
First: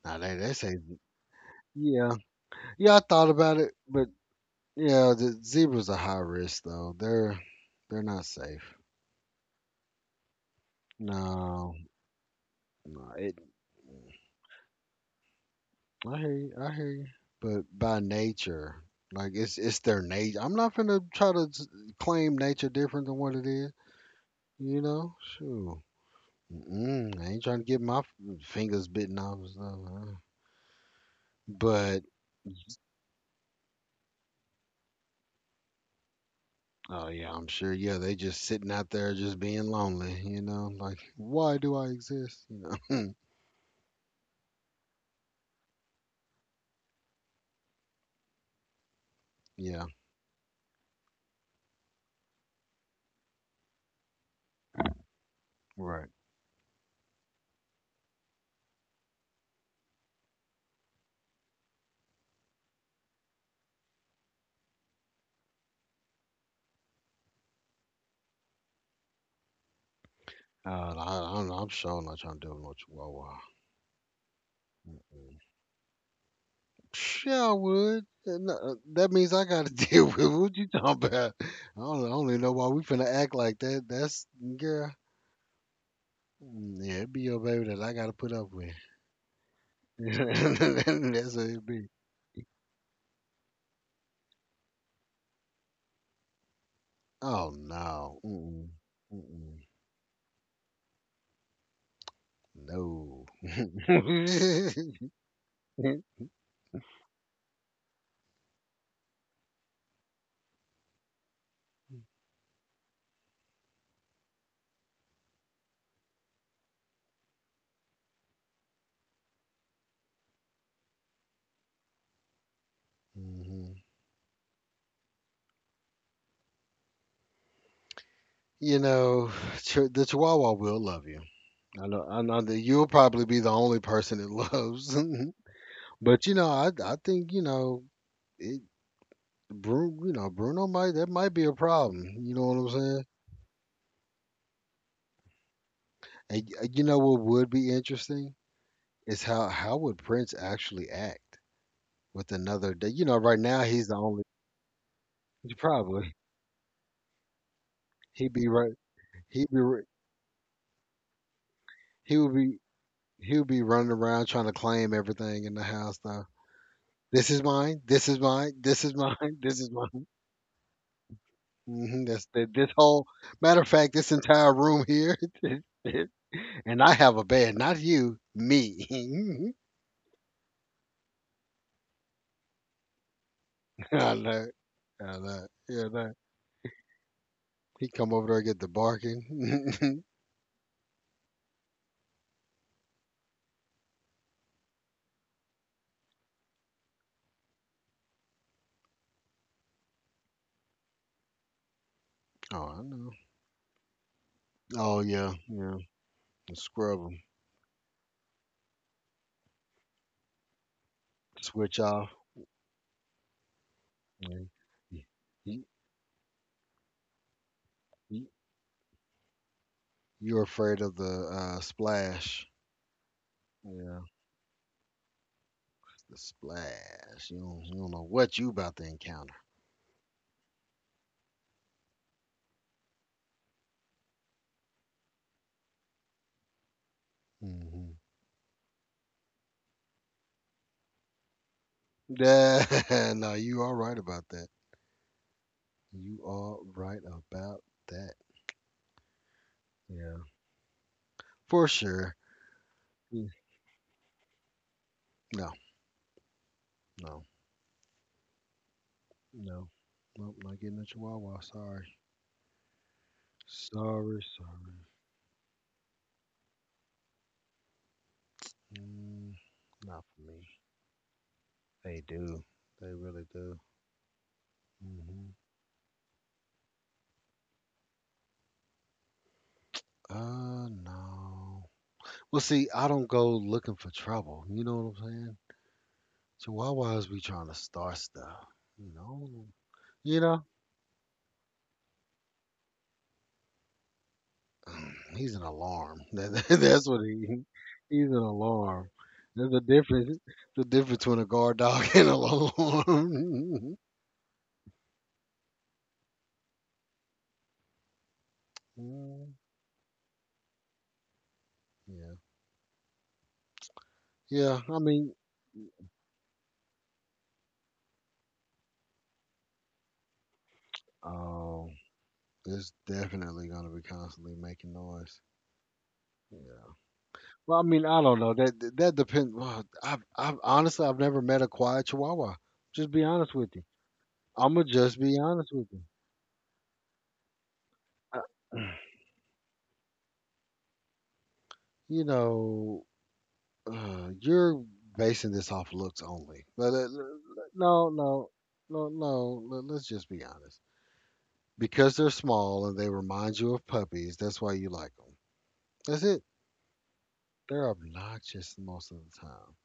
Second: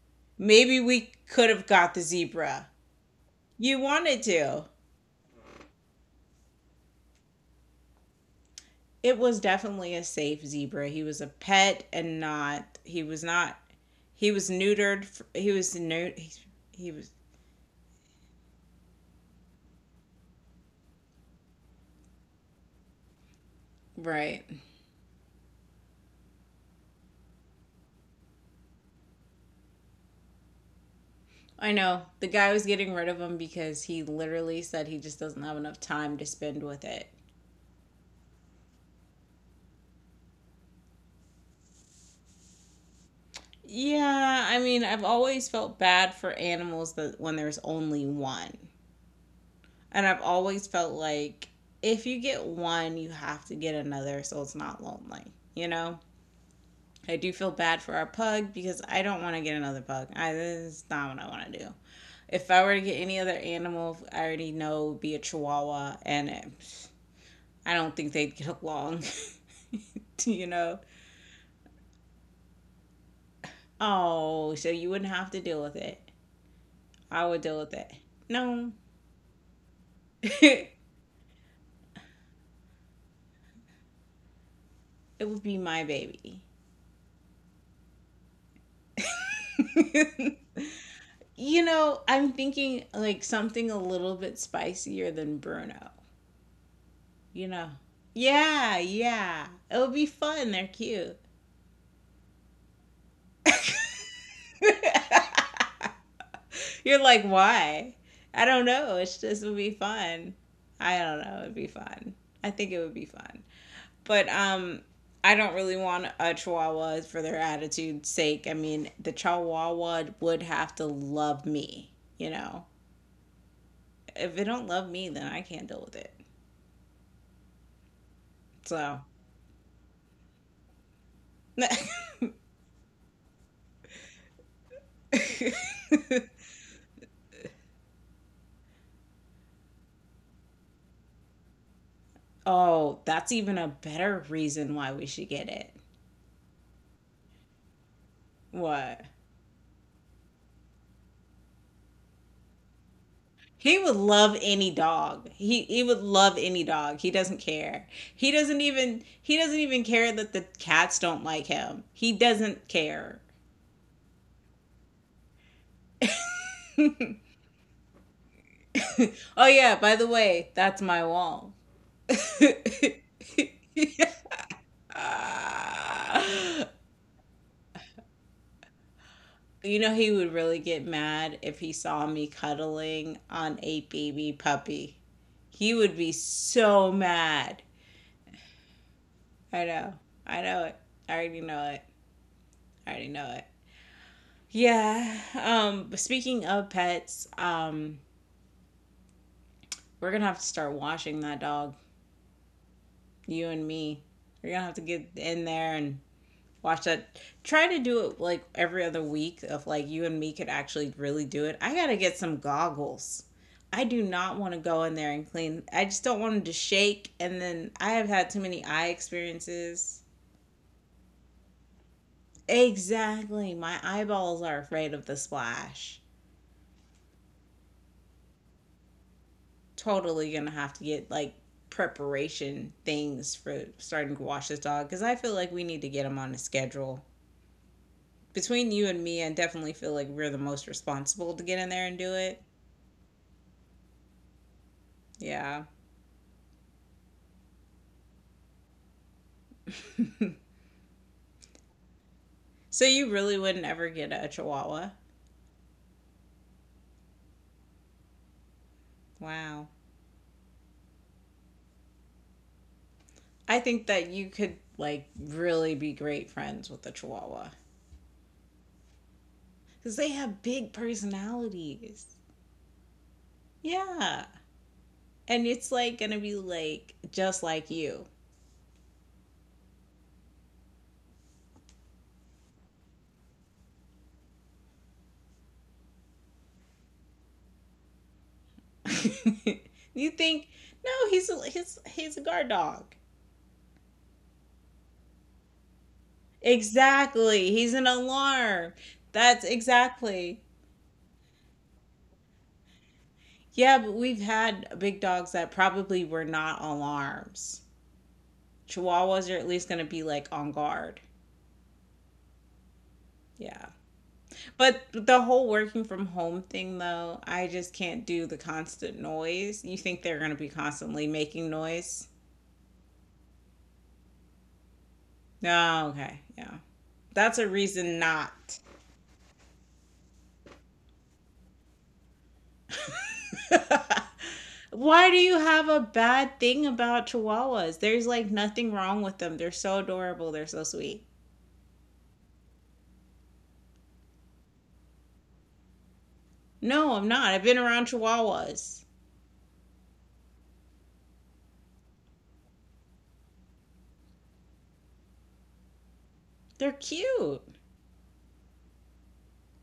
Speaker 1: Now they say
Speaker 2: maybe we could have got the
Speaker 1: yeah.
Speaker 2: zebra.
Speaker 1: Yeah, I thought about it,
Speaker 2: You
Speaker 1: but
Speaker 2: wanted to.
Speaker 1: yeah, the zebras are high risk though. They're not safe.
Speaker 2: It was definitely a safe zebra. He was a
Speaker 1: No,
Speaker 2: pet and not, he
Speaker 1: no.
Speaker 2: was not, he was neutered. He was neutered.
Speaker 1: I
Speaker 2: He,
Speaker 1: hear you. I
Speaker 2: he
Speaker 1: hear you.
Speaker 2: was
Speaker 1: But by nature, like it's their nature. I'm not gonna try to claim nature different than what it is.
Speaker 2: right.
Speaker 1: You know, sure. Mm-mm, I ain't trying to get my fingers bitten off and stuff.
Speaker 2: I know
Speaker 1: But
Speaker 2: the guy was getting rid of him because he literally said he just doesn't have enough time to spend with it.
Speaker 1: oh yeah, I'm sure. Yeah, they just sitting out there, just being lonely. You know, like, why do I exist? You know.
Speaker 2: Yeah, I mean, I've always felt bad for animals that when there's only one.
Speaker 1: Yeah.
Speaker 2: And I've always felt like if you get one, you have to get another so it's not lonely, you know?
Speaker 1: Right.
Speaker 2: I do feel bad for our pug because I don't want to get another pug. I, this is not what I want to do. If I were to get any other animal, I already know it would be a chihuahua, and I don't think they'd get along. You know?
Speaker 1: I'm sure not trying to deal with no chihuahua.
Speaker 2: Oh, so you wouldn't have
Speaker 1: Mm-mm.
Speaker 2: to deal with it. I would
Speaker 1: Yeah, I
Speaker 2: deal with it.
Speaker 1: would. No,
Speaker 2: No,
Speaker 1: that means I got to deal with it. What you
Speaker 2: it
Speaker 1: talking about. I don't even know why we finna act like that. That's girl.
Speaker 2: would be my baby.
Speaker 1: Mm, yeah, it be your baby that I got to put up with. That's what
Speaker 2: You
Speaker 1: it be.
Speaker 2: know, I'm thinking like something a little bit spicier than Bruno. You
Speaker 1: Oh
Speaker 2: know.
Speaker 1: no. Mm-mm.
Speaker 2: Yeah, yeah.
Speaker 1: Mm-mm.
Speaker 2: It would be fun. They're cute.
Speaker 1: No.
Speaker 2: You're like, why? I don't know. It's just it would be fun. I don't know. It'd be fun. I think it would be fun. But I don't really want a chihuahua for their attitude's sake. I mean, the chihuahua would have to love me, you know.
Speaker 1: Mhm.
Speaker 2: If it don't love me, then I can't deal with it.
Speaker 1: You
Speaker 2: So.
Speaker 1: know, the Chihuahua will love you. I know that you'll probably be the only person it loves, but you know, I think it, Bruno, Bruno might that might be a problem. You know what I'm
Speaker 2: Oh,
Speaker 1: saying?
Speaker 2: that's even a better reason why we should get it.
Speaker 1: And you know what would be interesting
Speaker 2: What?
Speaker 1: is how would Prince actually act with another day. You know, right now
Speaker 2: He
Speaker 1: he's the
Speaker 2: would
Speaker 1: only.
Speaker 2: love any dog. He would
Speaker 1: Probably
Speaker 2: love any dog. He doesn't care.
Speaker 1: he'd
Speaker 2: He
Speaker 1: be
Speaker 2: doesn't
Speaker 1: right.
Speaker 2: even he
Speaker 1: he'd be
Speaker 2: doesn't
Speaker 1: ru-
Speaker 2: even care that the cats don't like him. He
Speaker 1: he would be
Speaker 2: doesn't care.
Speaker 1: he would be running around trying to claim everything in the house now.
Speaker 2: Oh
Speaker 1: This is mine. This is mine. This is mine. This is
Speaker 2: yeah, by
Speaker 1: mine.
Speaker 2: the way, that's my wall.
Speaker 1: Hmm. This whole, matter of fact, this entire room here,
Speaker 2: Ah.
Speaker 1: and I have a bed, not you, me.
Speaker 2: You know he would really get mad if he saw me cuddling on a
Speaker 1: I
Speaker 2: baby
Speaker 1: know,
Speaker 2: puppy.
Speaker 1: I know,
Speaker 2: He
Speaker 1: yeah, I
Speaker 2: would be
Speaker 1: know.
Speaker 2: so mad.
Speaker 1: He come over there and get the
Speaker 2: I know.
Speaker 1: barking.
Speaker 2: I know it. I already know it. I already know it. Yeah. Speaking of pets, we're gonna have to start washing that dog.
Speaker 1: Oh, I know.
Speaker 2: You and me. We're gonna have to
Speaker 1: Oh
Speaker 2: get
Speaker 1: yeah,
Speaker 2: in there
Speaker 1: yeah.
Speaker 2: and watch
Speaker 1: Scrub them,
Speaker 2: that. Try to do it like every other week. If like you and me could actually really do it. I
Speaker 1: switch
Speaker 2: gotta
Speaker 1: off.
Speaker 2: get some goggles. I do not want to go in
Speaker 1: Yeah.
Speaker 2: there and
Speaker 1: You,
Speaker 2: clean. I just don't want them to shake. And then I have
Speaker 1: you,
Speaker 2: had too many eye experiences.
Speaker 1: you're afraid of the splash.
Speaker 2: Exactly. My
Speaker 1: Yeah,
Speaker 2: eyeballs are afraid of the splash.
Speaker 1: the splash. You don't know what you about to encounter.
Speaker 2: Totally gonna have to get like preparation things for starting to wash this dog because I feel like we need to get him on a schedule.
Speaker 1: Hmm.
Speaker 2: Between you and me, I definitely feel like we're the most responsible to get in there and do it.
Speaker 1: Yeah, no, you are right about that.
Speaker 2: Yeah.
Speaker 1: You are right about that. Yeah. For sure.
Speaker 2: So you
Speaker 1: Mm.
Speaker 2: really wouldn't ever get a chihuahua?
Speaker 1: No, no,
Speaker 2: Wow.
Speaker 1: no. Nope, not getting a chihuahua. Sorry.
Speaker 2: I think that
Speaker 1: Sorry,
Speaker 2: you could
Speaker 1: sorry.
Speaker 2: like really be great friends with a chihuahua
Speaker 1: Mm,
Speaker 2: because
Speaker 1: not
Speaker 2: they
Speaker 1: for me.
Speaker 2: have big
Speaker 1: They
Speaker 2: personalities.
Speaker 1: do. They really do.
Speaker 2: Yeah.
Speaker 1: Hmm.
Speaker 2: And it's like gonna be like just like you.
Speaker 1: No. Well, see, I don't go looking for trouble. You know what I'm saying? Chihuahuas be trying to start stuff. You know?
Speaker 2: You
Speaker 1: You know?
Speaker 2: think no, he's a, he's a guard dog.
Speaker 1: He's an alarm. That's what he.
Speaker 2: Exactly. He's an
Speaker 1: He's an
Speaker 2: alarm.
Speaker 1: alarm.
Speaker 2: That's
Speaker 1: There's a difference.
Speaker 2: exactly.
Speaker 1: The difference between a guard dog and an alarm.
Speaker 2: Yeah, but we've had big dogs that probably were not alarms. Chihuahuas
Speaker 1: Mm,
Speaker 2: are at least going to be like on guard.
Speaker 1: yeah.
Speaker 2: Yeah.
Speaker 1: Yeah. I
Speaker 2: But
Speaker 1: mean,
Speaker 2: the whole working from home thing, though, I just can't do the constant noise. You think they're going to be constantly making
Speaker 1: oh,
Speaker 2: noise?
Speaker 1: it's definitely gonna be constantly making noise.
Speaker 2: No, okay. Yeah.
Speaker 1: Yeah.
Speaker 2: That's a
Speaker 1: Well, I mean,
Speaker 2: reason
Speaker 1: I don't know. That
Speaker 2: not.
Speaker 1: that that depends. Well, I've honestly, I've never met a quiet Chihuahua. Just be honest with you. I'm gonna just
Speaker 2: Why do
Speaker 1: be
Speaker 2: you
Speaker 1: honest
Speaker 2: have
Speaker 1: with
Speaker 2: a
Speaker 1: you.
Speaker 2: bad thing about chihuahuas? There's
Speaker 1: I,
Speaker 2: like nothing wrong with them. They're so adorable. They're so sweet.
Speaker 1: you know, you're basing this off looks only. But
Speaker 2: No, I'm not. I've been
Speaker 1: no,
Speaker 2: around
Speaker 1: no,
Speaker 2: chihuahuas.
Speaker 1: no, no. Let's just be honest. Because they're small and they remind you of puppies, that's why you like them. That's it.
Speaker 2: They're cute.
Speaker 1: They're obnoxious most of the time.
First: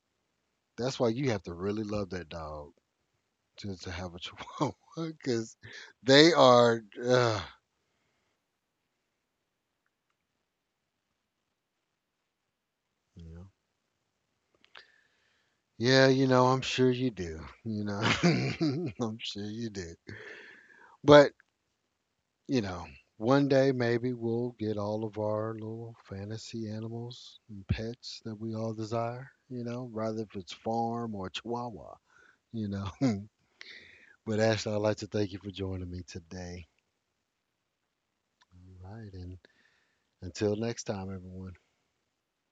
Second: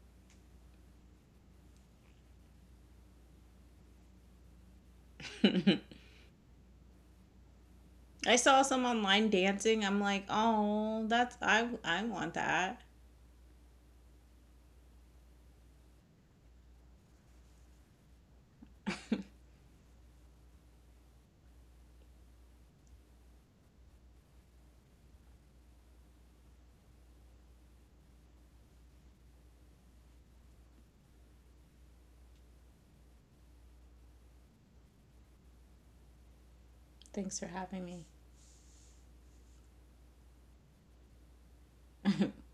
Speaker 1: That's why you have to really love that dog to have a chihuahua because they are.
Speaker 2: I saw some online dancing. I'm like, "Oh, that's I want that."
Speaker 1: You Yeah, I'm sure you do. You know, I'm sure you do. But you know, one day maybe we'll get all of our little fantasy animals and pets that we all desire, you know, rather if it's farm or chihuahua, you know. But Ashley, I'd like to thank you for joining me today.
Speaker 2: Thanks for having me.
Speaker 1: All right. And until next time, everyone.